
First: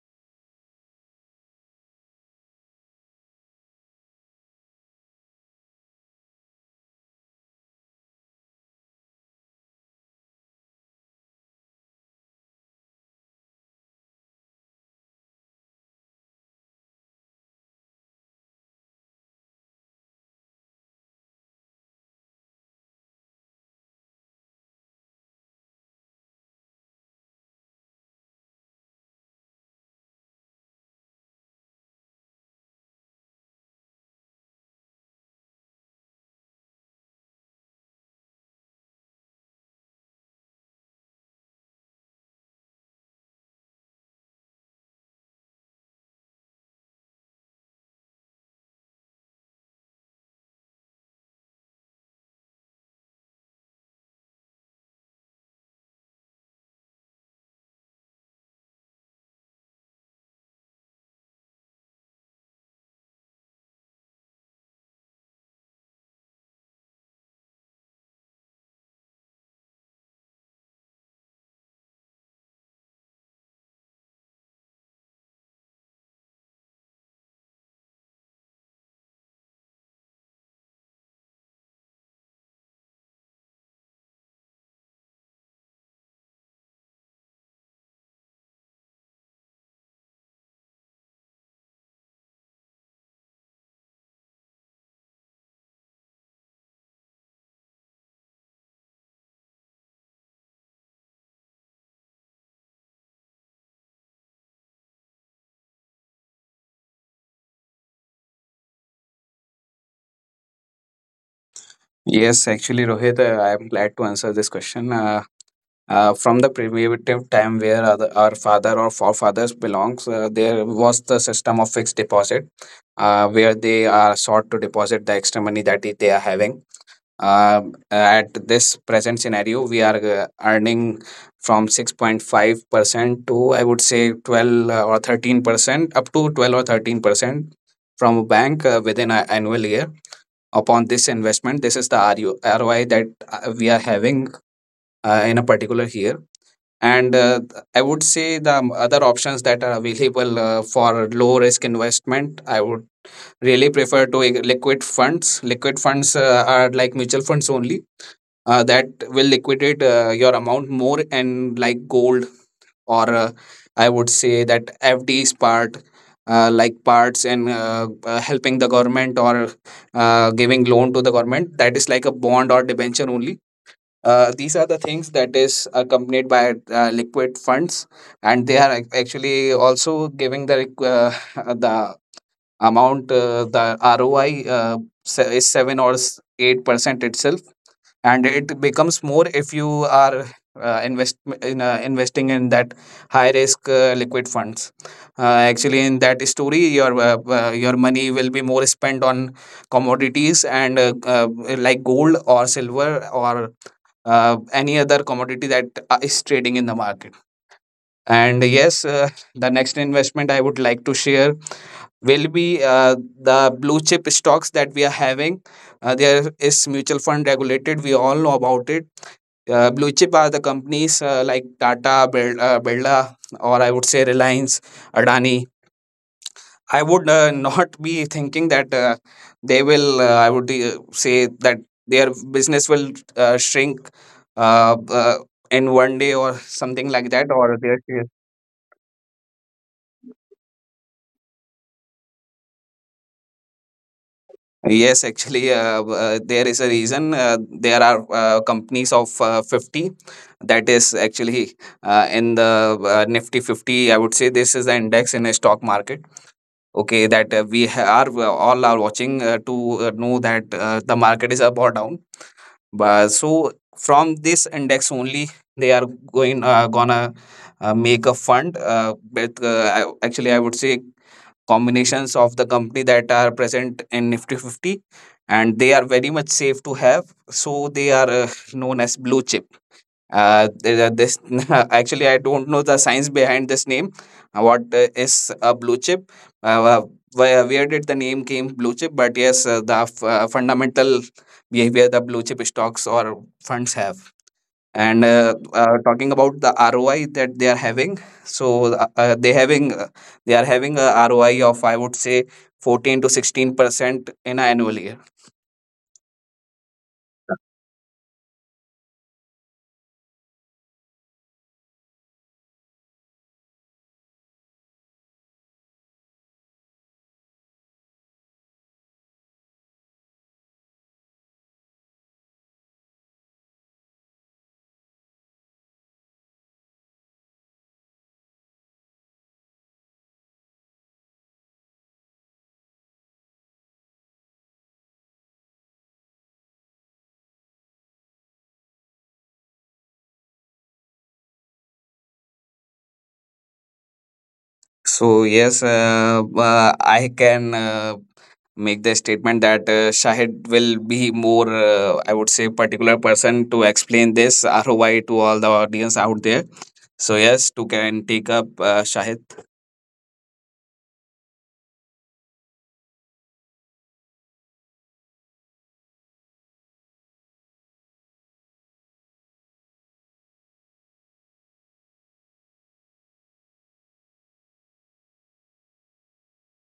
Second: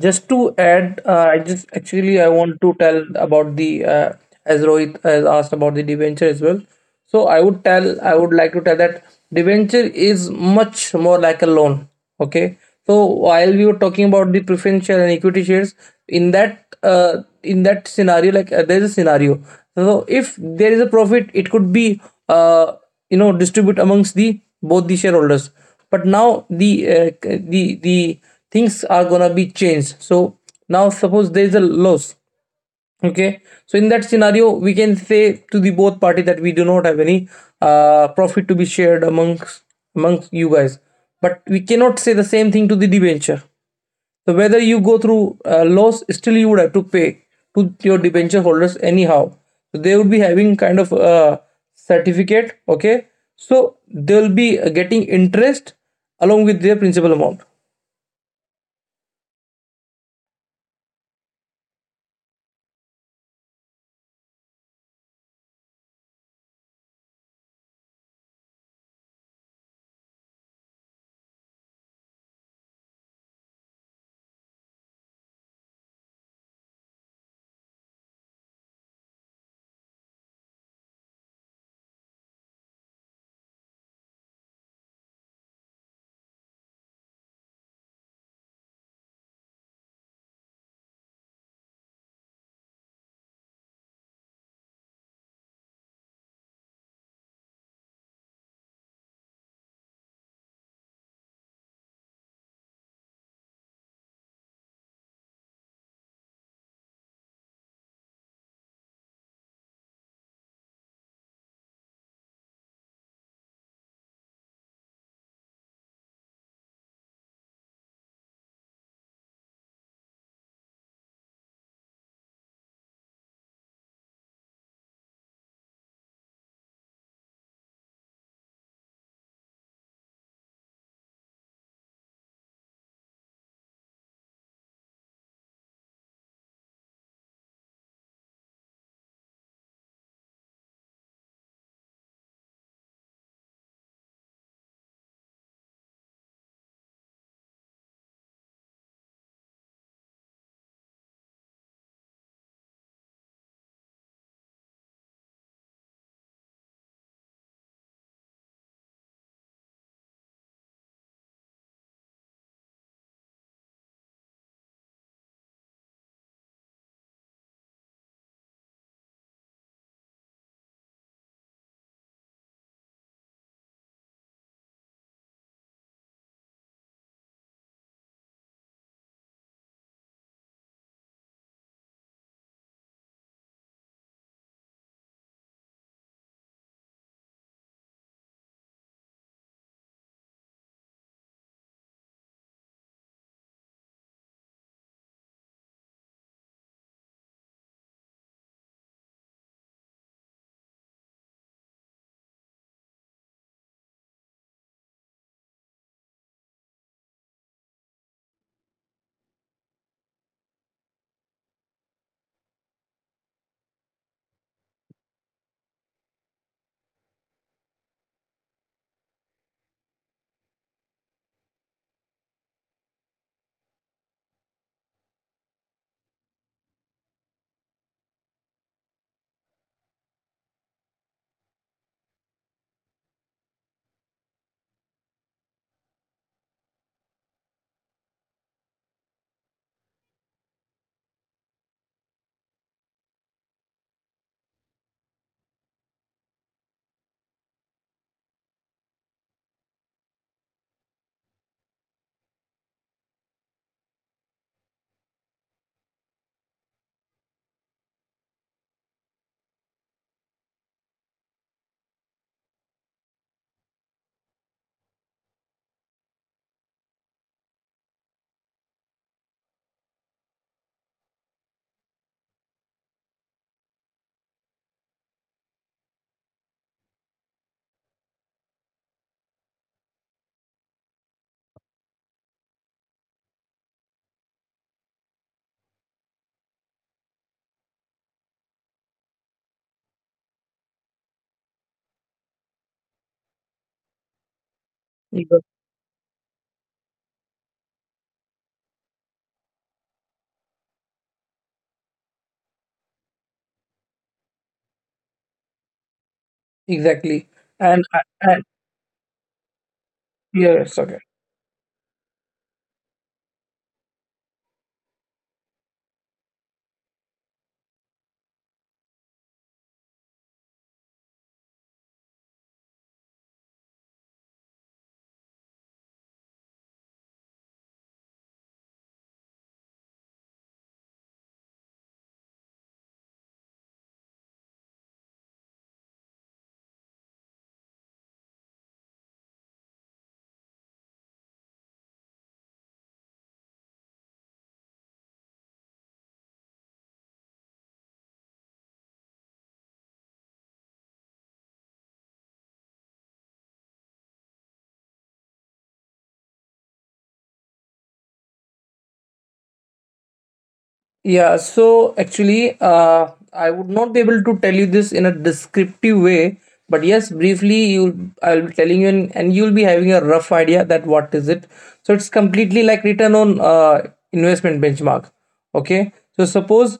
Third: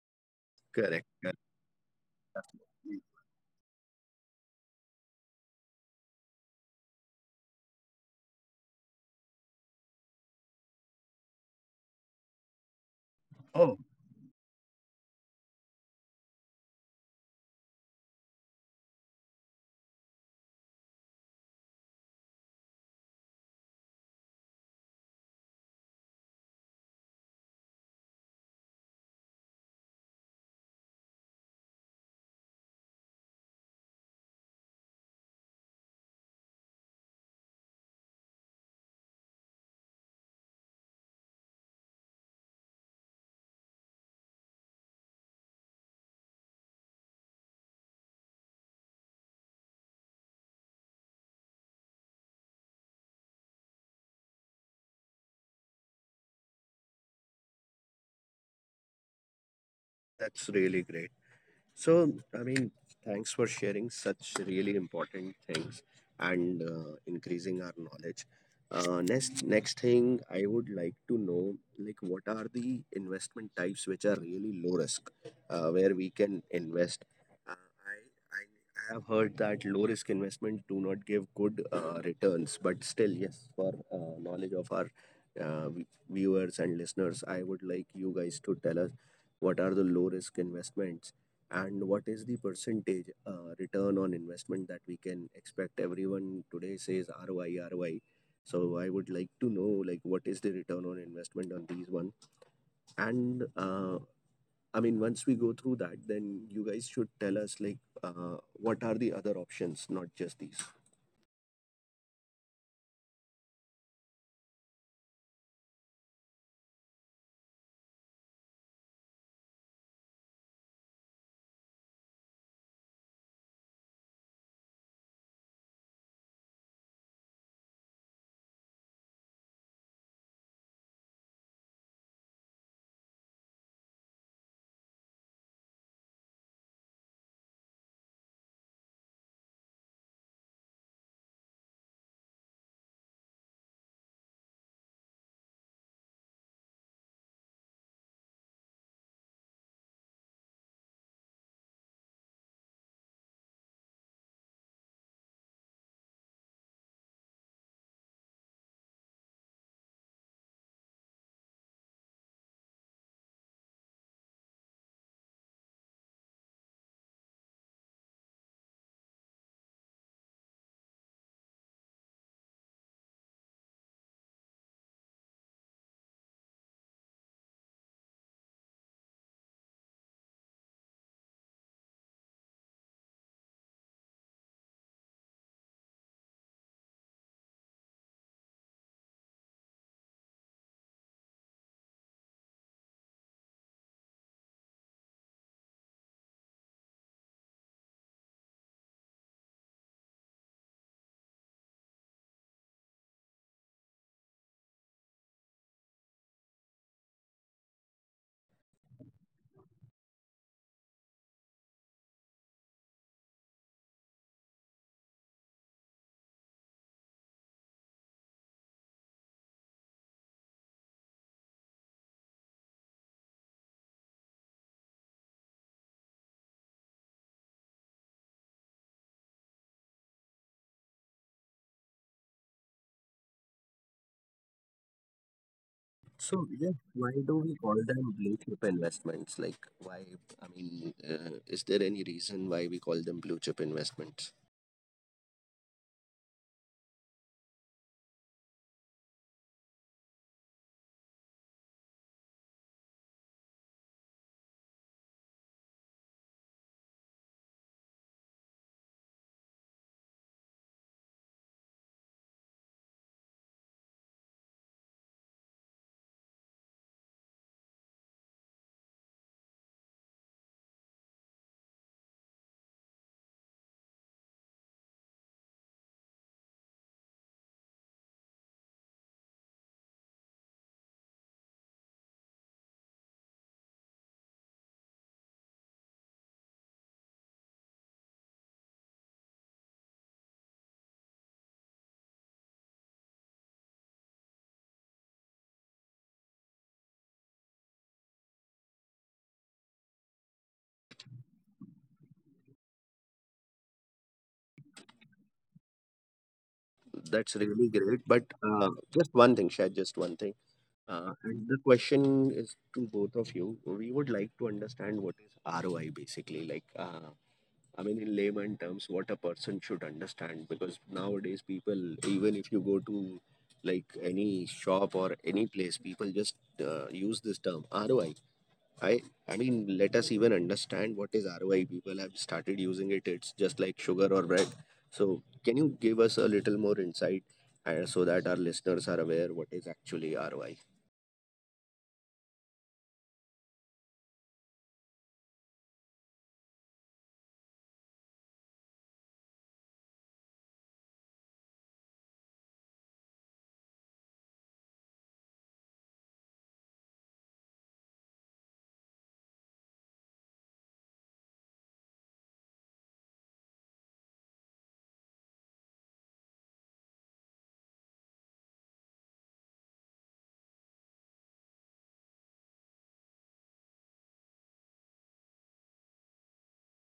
Speaker 1: Just to add,
Speaker 2: Correct,
Speaker 1: I
Speaker 2: correct.
Speaker 1: just actually I want to tell about the, as Rohit has asked about the debenture as well. So I would like to tell that debenture is much more like a loan. Okay. So while we were
Speaker 2: Oh,
Speaker 1: talking about the preferential and equity shares, in that scenario, like, there is a scenario. So if there is a profit, it could be, uh, you know, distribute amongst the both the shareholders. But now the things are gonna be changed. So now suppose there is a loss. Okay, so in that scenario we can say to the both party that we do not have any profit to be shared amongst you guys, but we cannot say the same thing to the debenture. So whether you go through, loss, still you would have to pay to your debenture holders anyhow. So they would be having kind of a certificate. Okay, so they will be, getting interest along with their principal amount.
Speaker 2: that's really great. So, I mean, thanks for sharing such really important things and increasing our knowledge. Next thing I would like to know, like, what are the investment types which are really low risk, where we can invest? Uh, I, I I have heard that low risk investment do not give good returns, but still, yes, for knowledge of our viewers and listeners, I would like you guys to tell us what are the low risk investments and what is the percentage return on investment that we can expect. Everyone today says ROI, ROI, so I would like to know, like, what is the return on investment on these one? And I mean, once we go through that, then you guys should tell us, like, uh, what are the other options, not just these.
Speaker 3: Yes, actually, Rohit, I am glad to answer this question. From the primitive time where other, our father or forefathers belongs, there was the system of fixed deposit, where they are sought to deposit the extra money that they are having. At this present scenario, we are earning from 6.5% to, I would say, 12 or 13%, up to 12 or 13% from a bank within an annual year. Upon this investment, this is the ROI that we are having in a particular year. And I would say the other options that are available for low risk investment, I would really prefer to liquid funds. Liquid funds are like mutual funds only that will liquidate your amount more, and like gold or I would say that FDs part, like parts, and helping the government or giving loan to the government, that is like a bond or debenture only. These are the things that is accompanied by liquid funds, and they are actually also giving the the amount, the roi is 7 or 8% itself. And it becomes more if you are uh, invest investing in that high risk liquid funds. Actually, in that story your money will be more spent on commodities and like gold or silver or any other commodity that is trading in the market. And yes, the next investment I would like to share will be the blue chip stocks that we are having. There is mutual fund regulated. We all know about it. Blue chip are the companies like Tata, Birla, or, I would say, Reliance, Adani. I would not be thinking that they will. I would say that their business will shrink uh, uh, in one day
Speaker 2: So
Speaker 3: or
Speaker 2: yeah,
Speaker 3: something
Speaker 2: why
Speaker 3: like
Speaker 2: do
Speaker 3: that,
Speaker 2: we
Speaker 3: or
Speaker 2: call
Speaker 3: their
Speaker 2: them blue chip investments? Like why? I mean, is there any reason why we call them blue chip investments?
Speaker 3: Yes, actually, there is a reason. There are companies of 50 that is actually in the Nifty 50. I would say this is the index in a stock market. Okay, that we ha- are all are watching to know that the market is up or down. But so from this index only, they are going gonna make a fund. But I, actually, I would say combinations of the company that are present in Nifty 50, and they are very much safe to have. So they are known as blue chip uh, this actually I don't know the science behind this name, what is a blue chip, uh, uh, where did the name came blue chip. But yes, fundamental behavior the blue chip stocks or funds have. And
Speaker 1: Exactly.
Speaker 3: talking about the ROI that they are having, so they are having a ROI of, I would say, 14 to 16% in an annual year.
Speaker 2: That's
Speaker 1: Exactly.
Speaker 2: really
Speaker 1: And,
Speaker 2: great. But
Speaker 1: and
Speaker 2: just one thing, Shad, just one thing.
Speaker 1: yes, okay.
Speaker 2: And the question is to both of you. We would like to understand what is ROI basically. Like, I mean, in layman terms, what a person should understand. Because nowadays, people, even if you go to like any shop or any place, people just use this term ROI. I I mean, let us even understand what is ROI. People have started using it. It's just like sugar or bread. So, can you give us a little more insight so that our listeners are aware what is actually ROI?
Speaker 3: So yes, I can make the statement that Shahid will be more, I would say, particular person to explain this ROI to all the audience out there. So yes, to can take up Shahid.
Speaker 1: Yeah, so actually, I would not be able to tell you this in a descriptive way, but yes, briefly, you I'll be telling you, and you'll be having a rough idea that what is it. So it's completely like return on, investment benchmark. Okay, so suppose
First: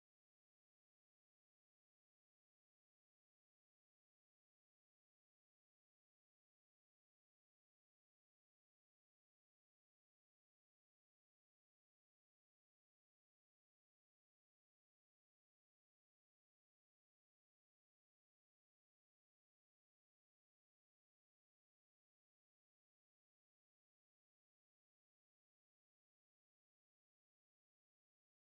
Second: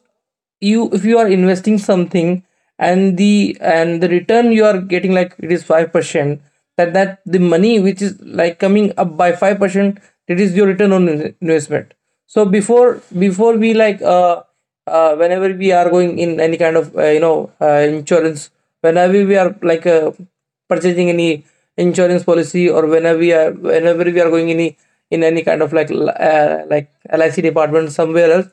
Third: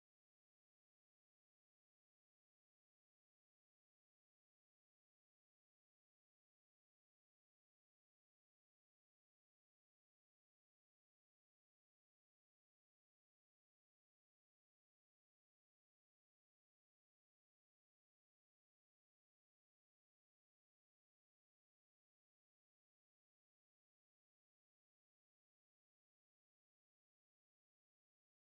Speaker 1: you if you are investing something, and the return you are getting, like, it is 5%, that the money which is, like, coming up by 5%, it is your return on investment. So before we, like, whenever we are going in any kind of, you know, insurance, whenever we are, like, purchasing any insurance policy, or whenever we are going any, in any kind of like, like lic department somewhere else,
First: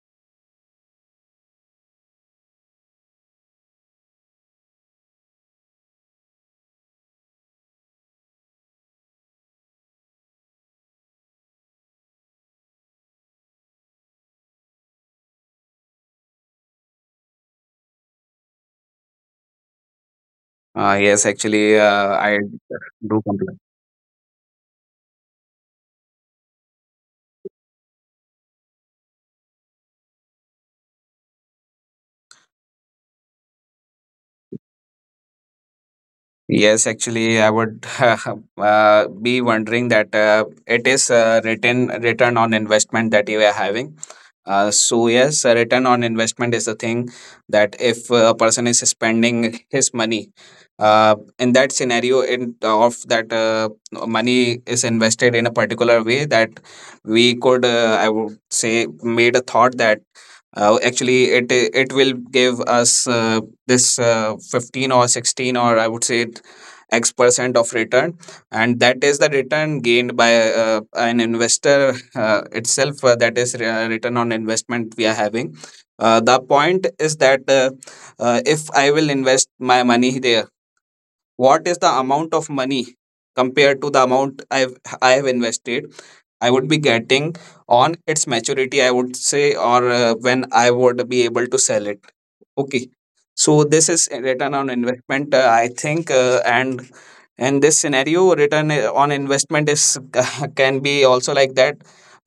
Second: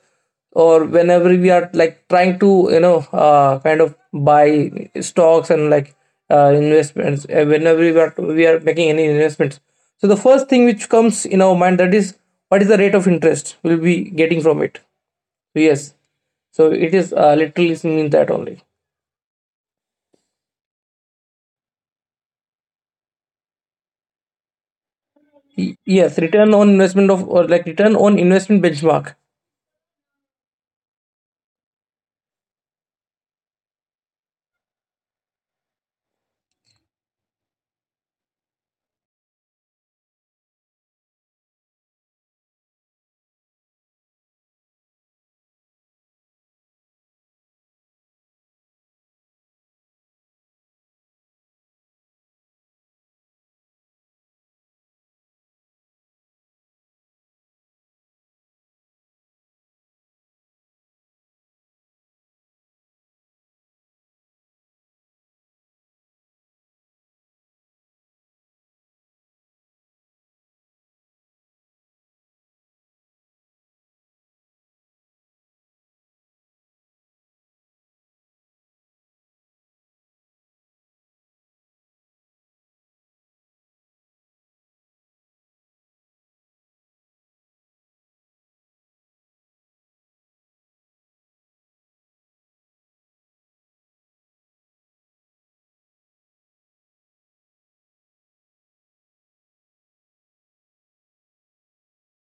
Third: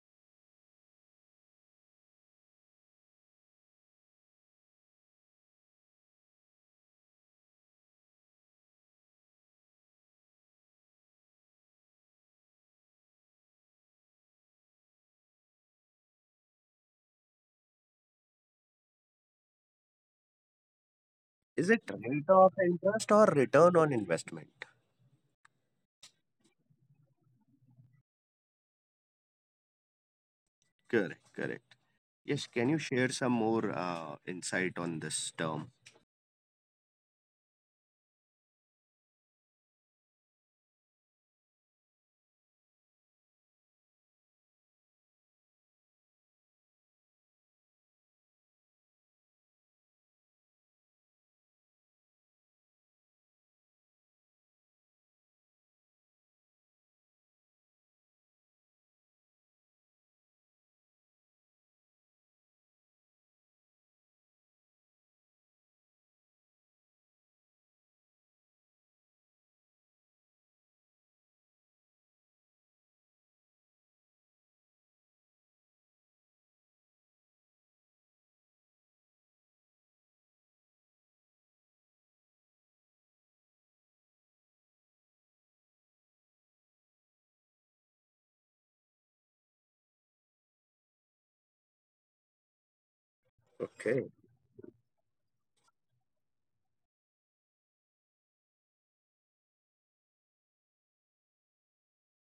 Speaker 1: or whenever we are, like, trying to, you know, kind of buy stocks and, like, investments, whenever we are making any investments. So the first thing which comes in our mind, that is, what is the rate of interest we'll be getting from it? So yes, so it is, literally means that only.
Speaker 3: Yes,
Speaker 2: Is
Speaker 3: actually
Speaker 2: it rate
Speaker 3: I
Speaker 2: of interest
Speaker 3: do
Speaker 2: or
Speaker 3: comply.
Speaker 2: return on investment?
Speaker 1: Yes, return on investment of, or like, return on investment benchmark.
Speaker 2: Correct, correct. Yes, can you share some more insight on this term?
Speaker 3: Yes, actually, I would be wondering that it is written return on investment that you are having. So yes, a return on investment is the thing that if a person is spending his money, in that scenario, in of that money is invested in a particular way that we could, I would say, made a thought that actually it will give us this 15 or 16, or I would say x percent of return. And that is the return gained by an investor itself, that is return on investment we are having. The point is that if I will invest my money there, what is the amount of money compared to the amount I have invested I would be getting on its maturity, I would say, or when I would be able to sell it. Okay. So this
Speaker 2: Okay,
Speaker 3: is return on investment, I think, and in this scenario, return on investment is can be also like that.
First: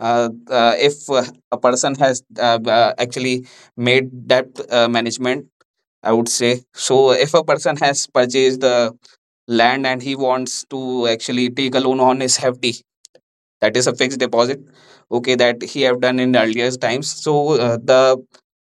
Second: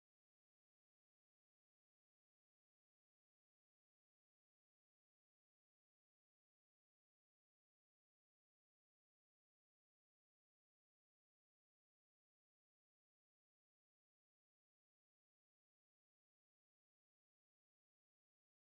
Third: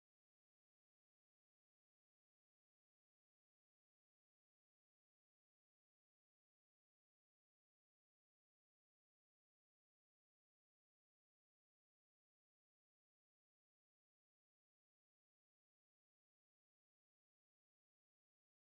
Speaker 3: If a person has actually made debt management, I would say. So if a person has purchased the land and he wants to actually take a loan on his FD, that is a fixed deposit, okay, that he have done in earlier times. So the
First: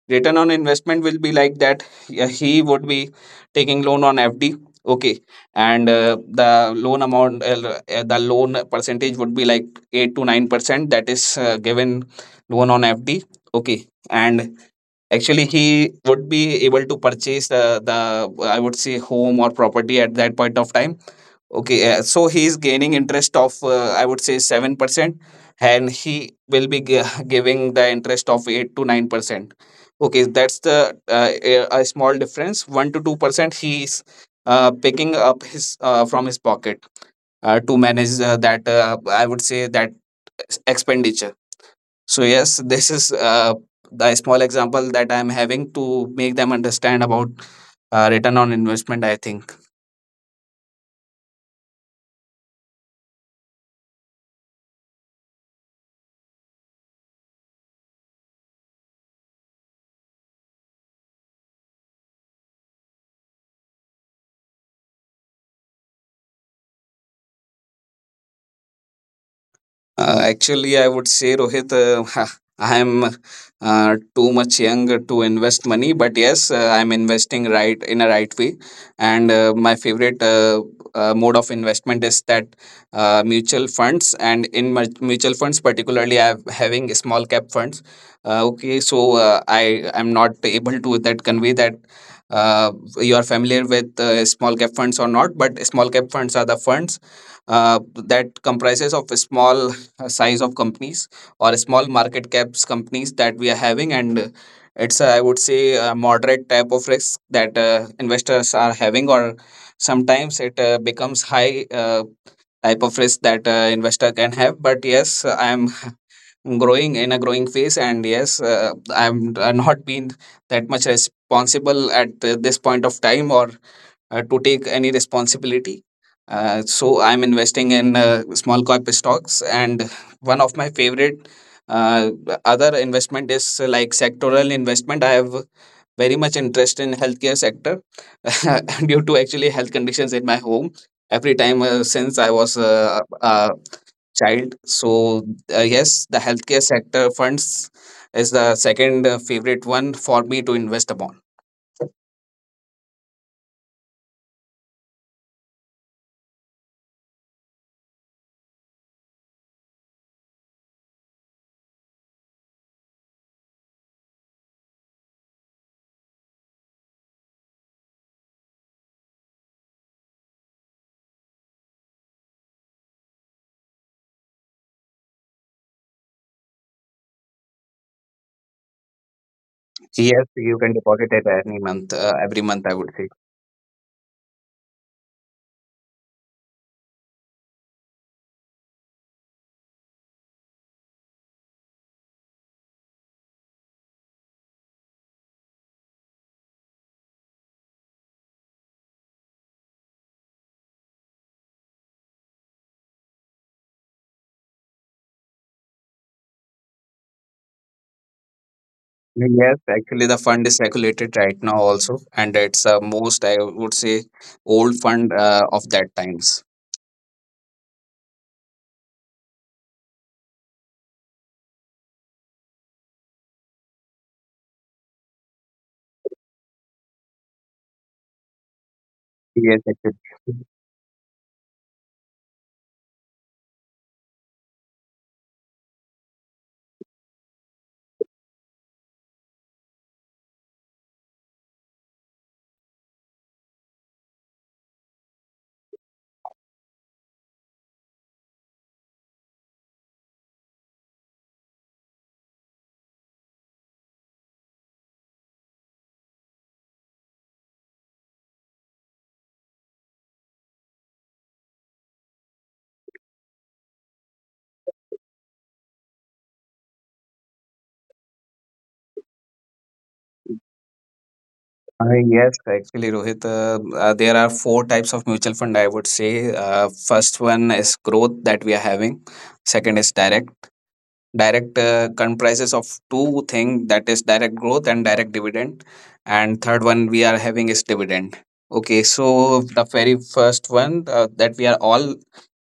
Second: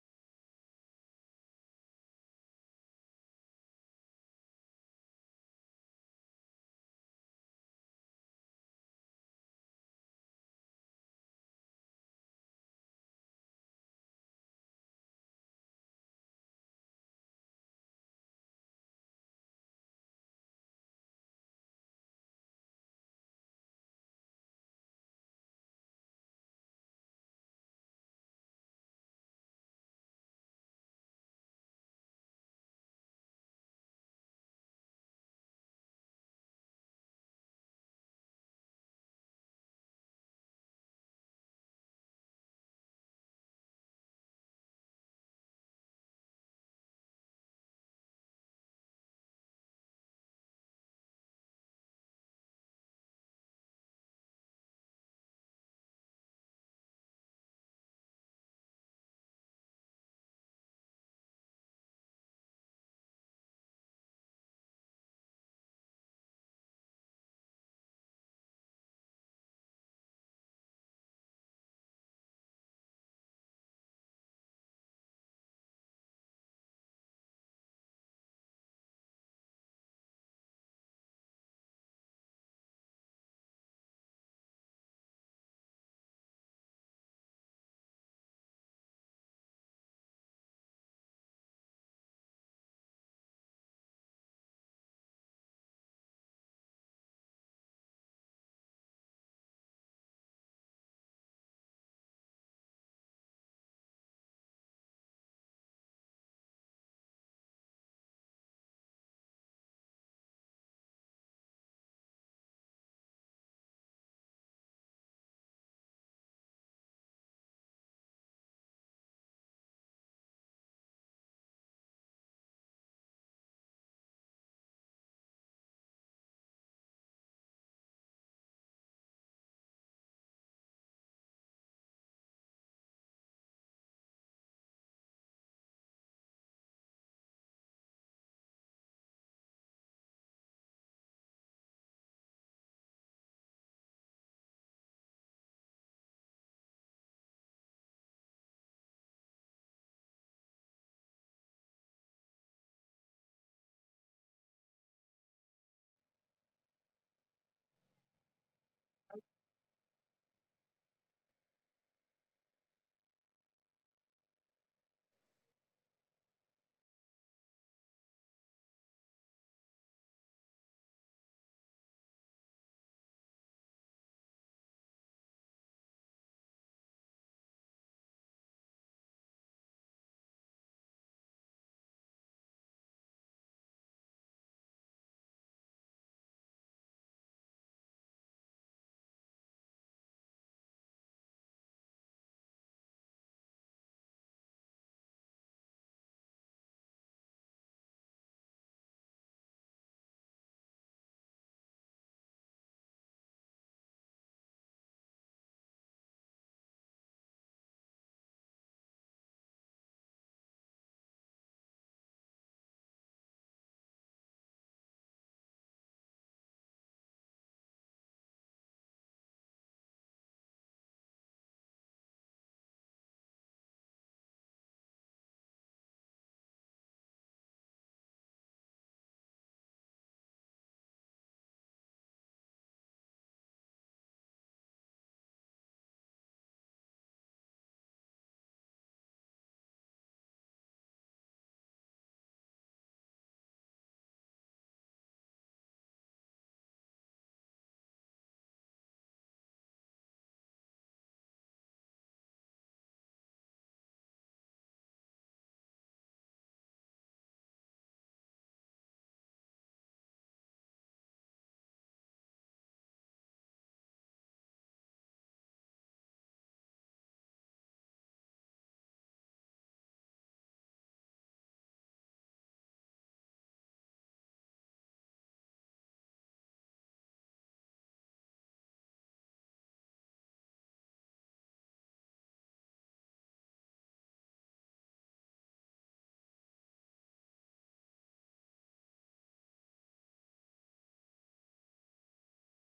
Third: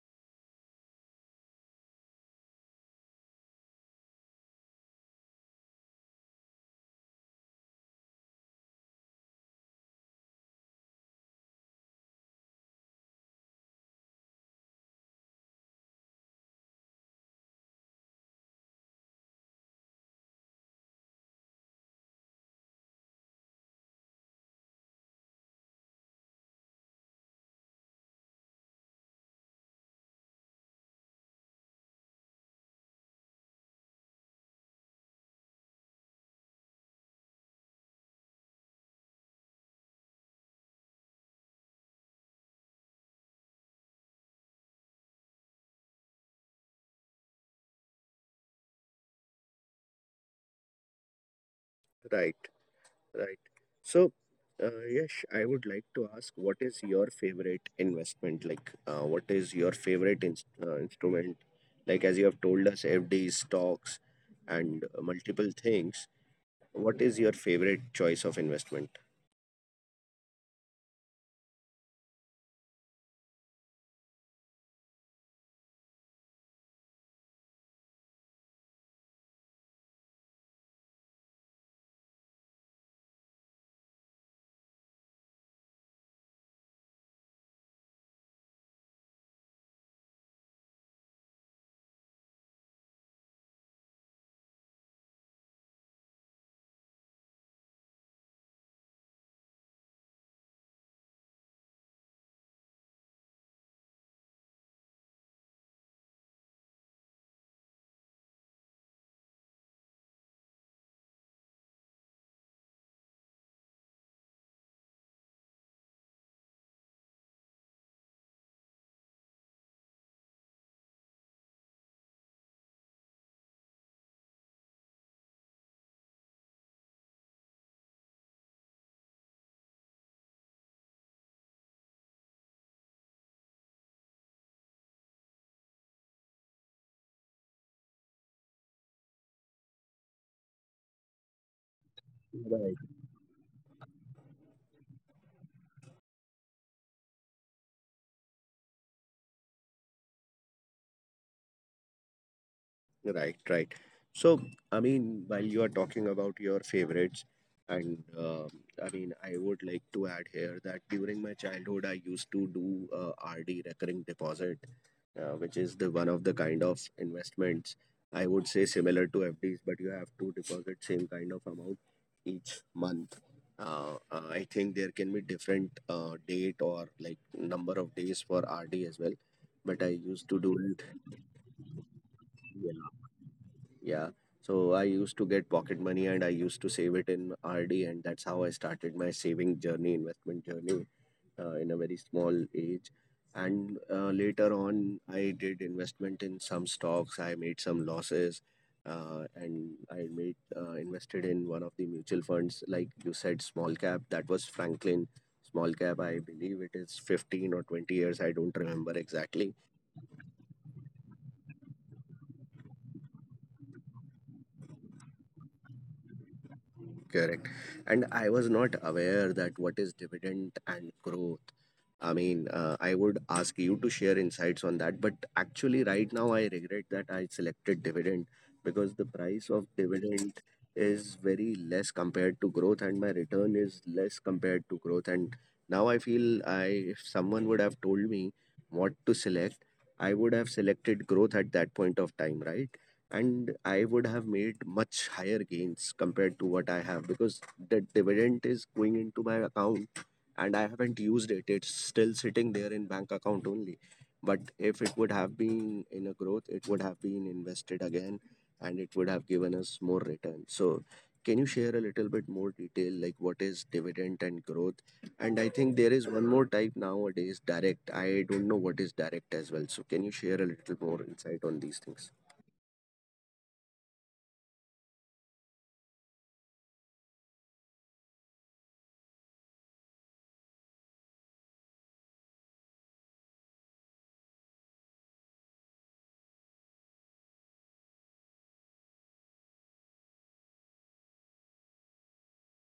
Speaker 3: return on investment will be like that. Yeah, he would be taking loan on FD. Okay, and the loan amount, the loan percentage would be like 8 to 9%, that is given loan on FD. Okay, and actually he would be able to purchase the, I would say, home or property at that point of time. Okay, so he is gaining interest of, I would say, 7%, and he will be giving the interest of 8 to 9%. Okay, that's the a small difference. 1 to 2% he is picking up his from his pocket to manage that I would say that expenditure. So yes, this is the small example that I am having to make them understand about return on investment, I think.
Speaker 2: right. Right. So, Yash, I would like to ask, what is your favorite investment? Like, what is your favorite instrument? Like, as you have told us, FDs, stocks, and multiple things. What is your favorite choice of investment?
Speaker 3: Actually, I would say, Rohit, I am too much young to invest money, but yes, I'm investing right in a right way. And my favorite mode of investment is that mutual funds, and in mutual funds, particularly, I'm having small cap funds. Okay, so I am not able to that convey that. You are familiar with small cap funds or not, but small cap funds are the funds that comprises of small size of companies or small market caps companies that we are having. And it's I would say a moderate type of risk that investors are having, or sometimes it becomes high type of risk that investor can have. But yes, I am growing in a growing phase. And yes, I'm not been that much responsible at this point of time or to take any responsibility. So I'm investing in small cap stocks, and one of my favorite uh, other investment is like sectoral investment. I have very much interest in healthcare sector due to actually health conditions in my home. Every time since I was
Speaker 2: Right.
Speaker 3: a child, so yes, the healthcare sector funds is the second favorite one for me to invest upon.
Speaker 2: Right, right. So, I mean, while you are talking about your favorites, and I mean, I would like to add here that during my childhood, I used to do RD recurring deposit, which is the one of the kind of investments I would say similar to FDs, but you have to deposit same kind of amount each month. I think there can be different date or like number of days for RD as well, but I used
Speaker 3: Yes,
Speaker 2: to do
Speaker 3: you can deposit it any month, every month,
Speaker 2: it.
Speaker 3: I would say.
Speaker 2: Yeah. So I used to get pocket money and I used to save it in RD, and that's how I started my saving journey, investment journey in a very small age. And later on, I did investment in some stocks. I made some losses, and I made invested in one of the mutual funds, like you said, small cap. That was Franklin small cap. I believe it is 15 or 20 years. I don't remember exactly.
Speaker 3: Yes, actually, the fund is circulated right now also, and it's most I would say old fund of that times.
Speaker 2: Correct. And I was not aware that what is dividend and growth. I mean, I would ask you to share insights on that. But actually, right now, I regret that I selected dividend because the price of
Speaker 3: Yes,
Speaker 2: dividend
Speaker 3: actually.
Speaker 2: is very less compared to growth, and my return is less compared to growth. And now I feel I, if someone would have told me what to select, I would have selected growth at that point of time, right? And I would have made much higher gains compared to what I have because the dividend is going into my account and I haven't used it. It's still sitting there in bank account only. But if it would have been in a growth, it would have been invested again and it would have given us more return. So can you share a little bit more detail like what is dividend and growth? And I think there is one more type nowadays, direct. I don't know what is direct as well. So can you share a little more insight on these things?
Speaker 3: Yes, actually, Rohit, there are four types of mutual fund, I would say. First one is growth that we are having. Second is direct. Direct comprises of two things, that is direct growth and direct dividend. And third one we are having is dividend. Okay, so the very first one that we are all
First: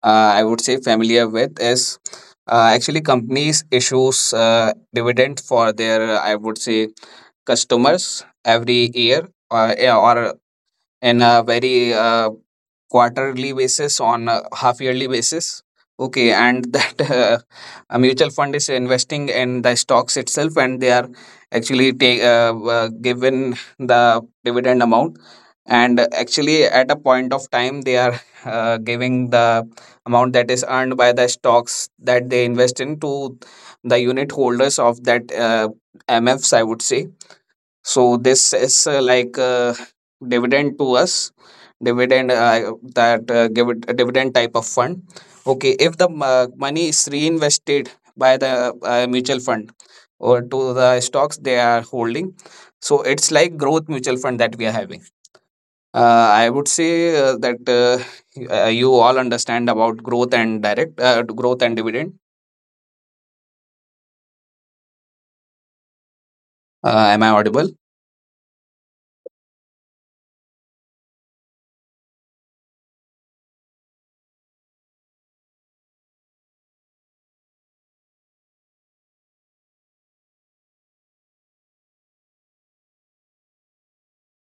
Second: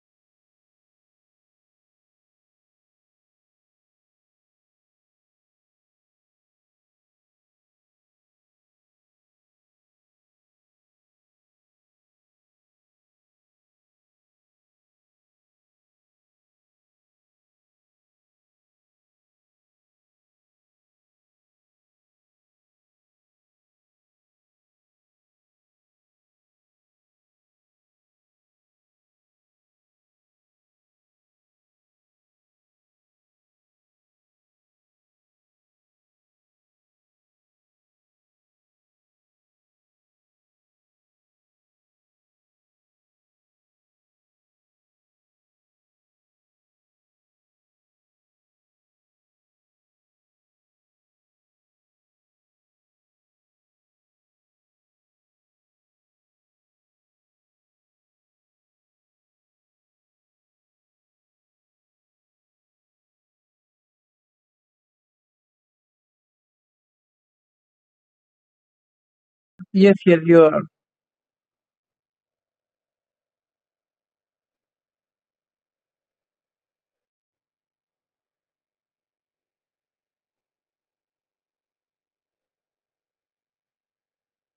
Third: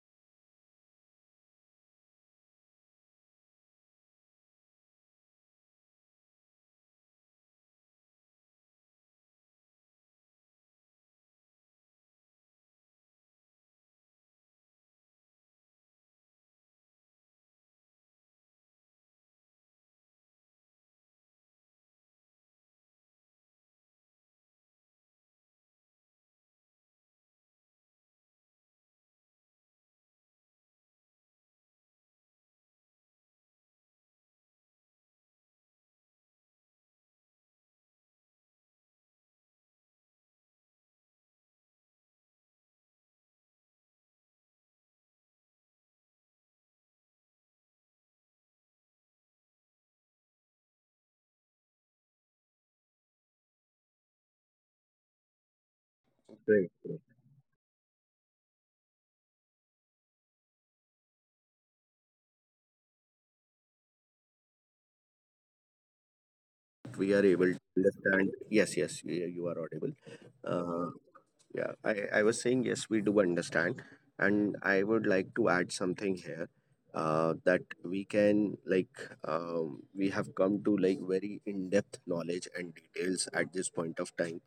Speaker 3: I would say familiar with is actually companies issues dividend for their I would say customers every year or in a very quarterly basis on a half yearly basis, okay. And that a mutual fund is investing in the stocks itself, and they are actually take given the dividend amount, and actually at a point of time they are giving the amount that is earned by the stocks that they invest in to the unit holders of that MFs, I would say. So this is like dividend to us, dividend that give it a dividend type of fund. Okay, if the money is reinvested by the mutual fund or to the stocks they are holding, so it's like growth mutual fund that we are having. Uh, I would
Speaker 2: Great.
Speaker 3: say that you all understand about growth and direct growth and dividend.
Speaker 2: We
Speaker 3: Am I
Speaker 2: are able to
Speaker 3: audible?
Speaker 2: understand. Yes, yes, you are
Speaker 1: Yes,
Speaker 2: audible.
Speaker 1: yes, you are.
Speaker 2: Uh, yeah, I was saying, yes, we do understand. And I would like to add something here that we can, like, we have come to like very in depth knowledge and details at this point of time.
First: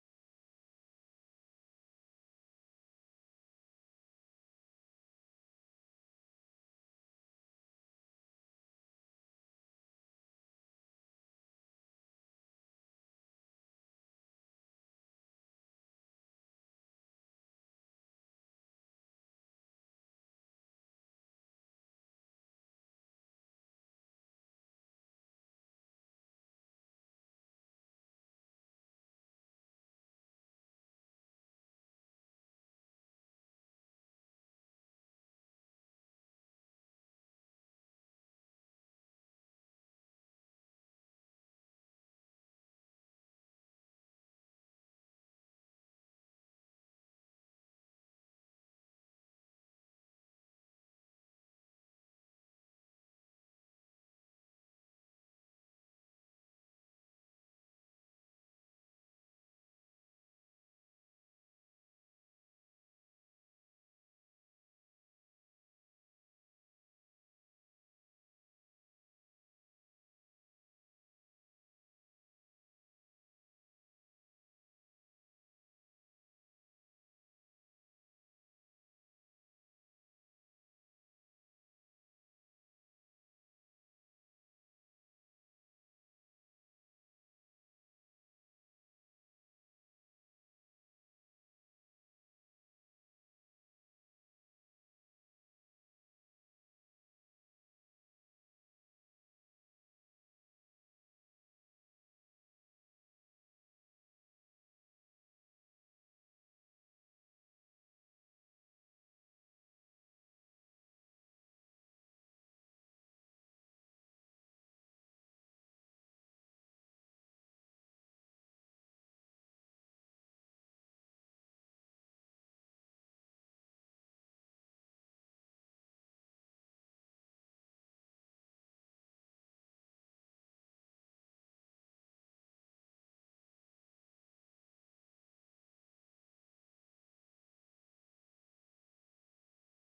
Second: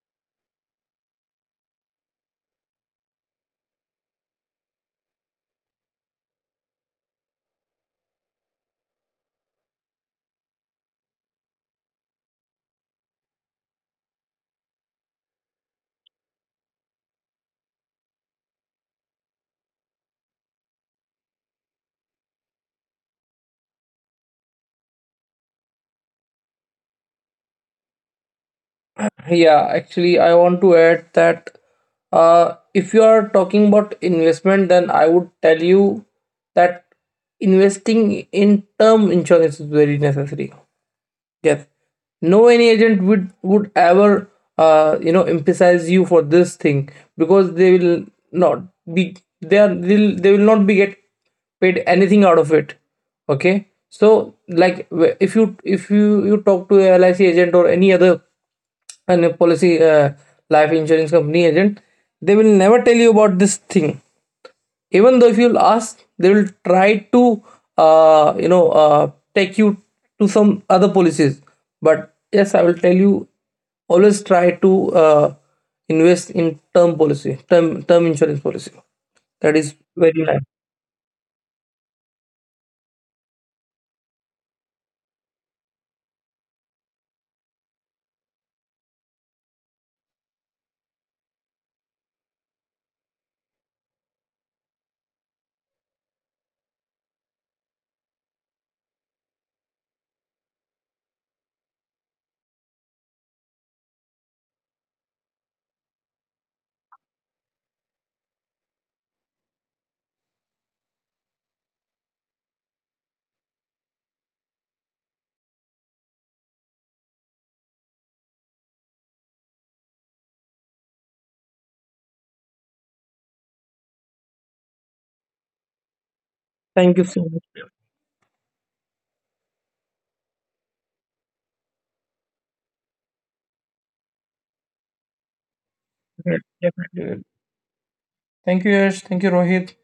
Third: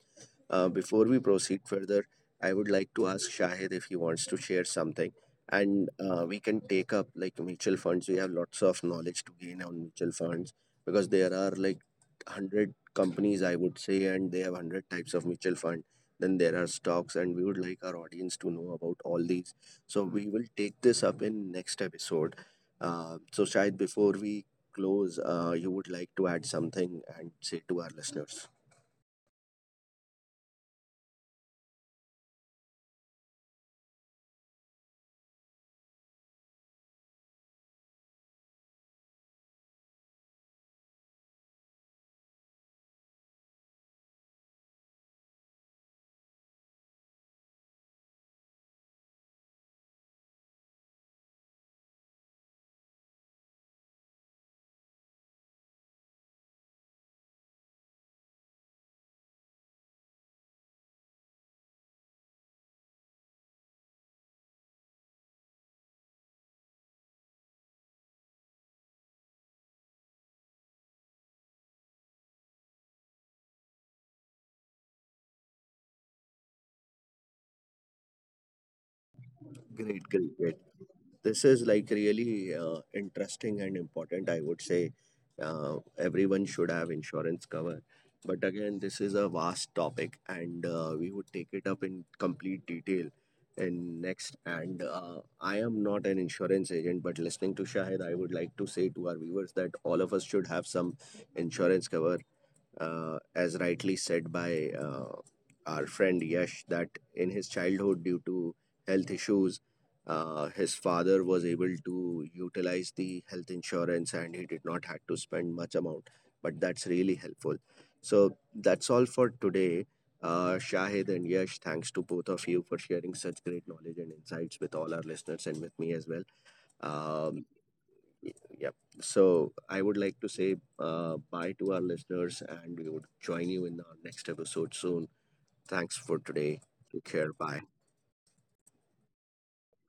Speaker 2: Before we proceed further, I would like to ask Shahid if he wants to share something, and we can take up like mutual funds. We have lots of knowledge to gain on mutual funds because there are like 100 companies, I would say, and they have 100 types of mutual fund. Then there are stocks, and we would like our audience to know about all these. So we will take this up in next episode. So Shahid, before we close, you would like to add something and say to our listeners.
Speaker 1: Yeah, actually, I want to add that, if you are talking about investment, then I would tell you that investing in term insurance is very necessary. Yes. No, any agent would ever, you know, emphasize you for this thing, because not they will not be get paid anything out of it. Okay. So like, if you you talk to a LIC agent or any other, and a policy, life insurance company agent, they will never tell you about this thing. Even though, if you'll ask, they will try to, you know, take you to some other policies. But yes, I will tell you, always try to, invest in term insurance policy. That is
Speaker 2: Great,
Speaker 1: very
Speaker 2: great,
Speaker 1: nice.
Speaker 2: great. This is like really interesting and important. I would say everyone should have insurance cover. But again, this is a vast topic, and we would take it up in complete detail in next. And I am not an insurance agent, but listening to Shahid, I would like to say to our viewers that all of us should have some insurance cover as rightly said by our friend Yash, that in his childhood, due to health issues, his father was able to utilize the health insurance and he did not had to spend much amount. But that's really helpful. So that's all for today. Shahid and Yash, thanks to both of you for sharing such great knowledge and insights with all our listeners and with me as well.
Speaker 1: Thank you so
Speaker 2: Um,
Speaker 1: much.
Speaker 2: Y- Yep. So I would like to say bye to our listeners, and we would join you in our next episode soon. Thanks for
Speaker 1: Yeah,
Speaker 2: today. Take
Speaker 1: definitely.
Speaker 2: care. Bye.
Speaker 1: Thank you, Yash. Thank you, Rohit.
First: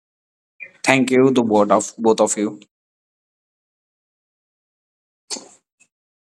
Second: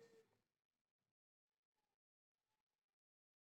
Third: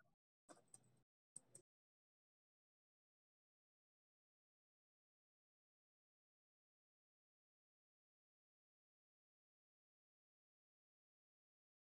Speaker 3: Thank you to both of you.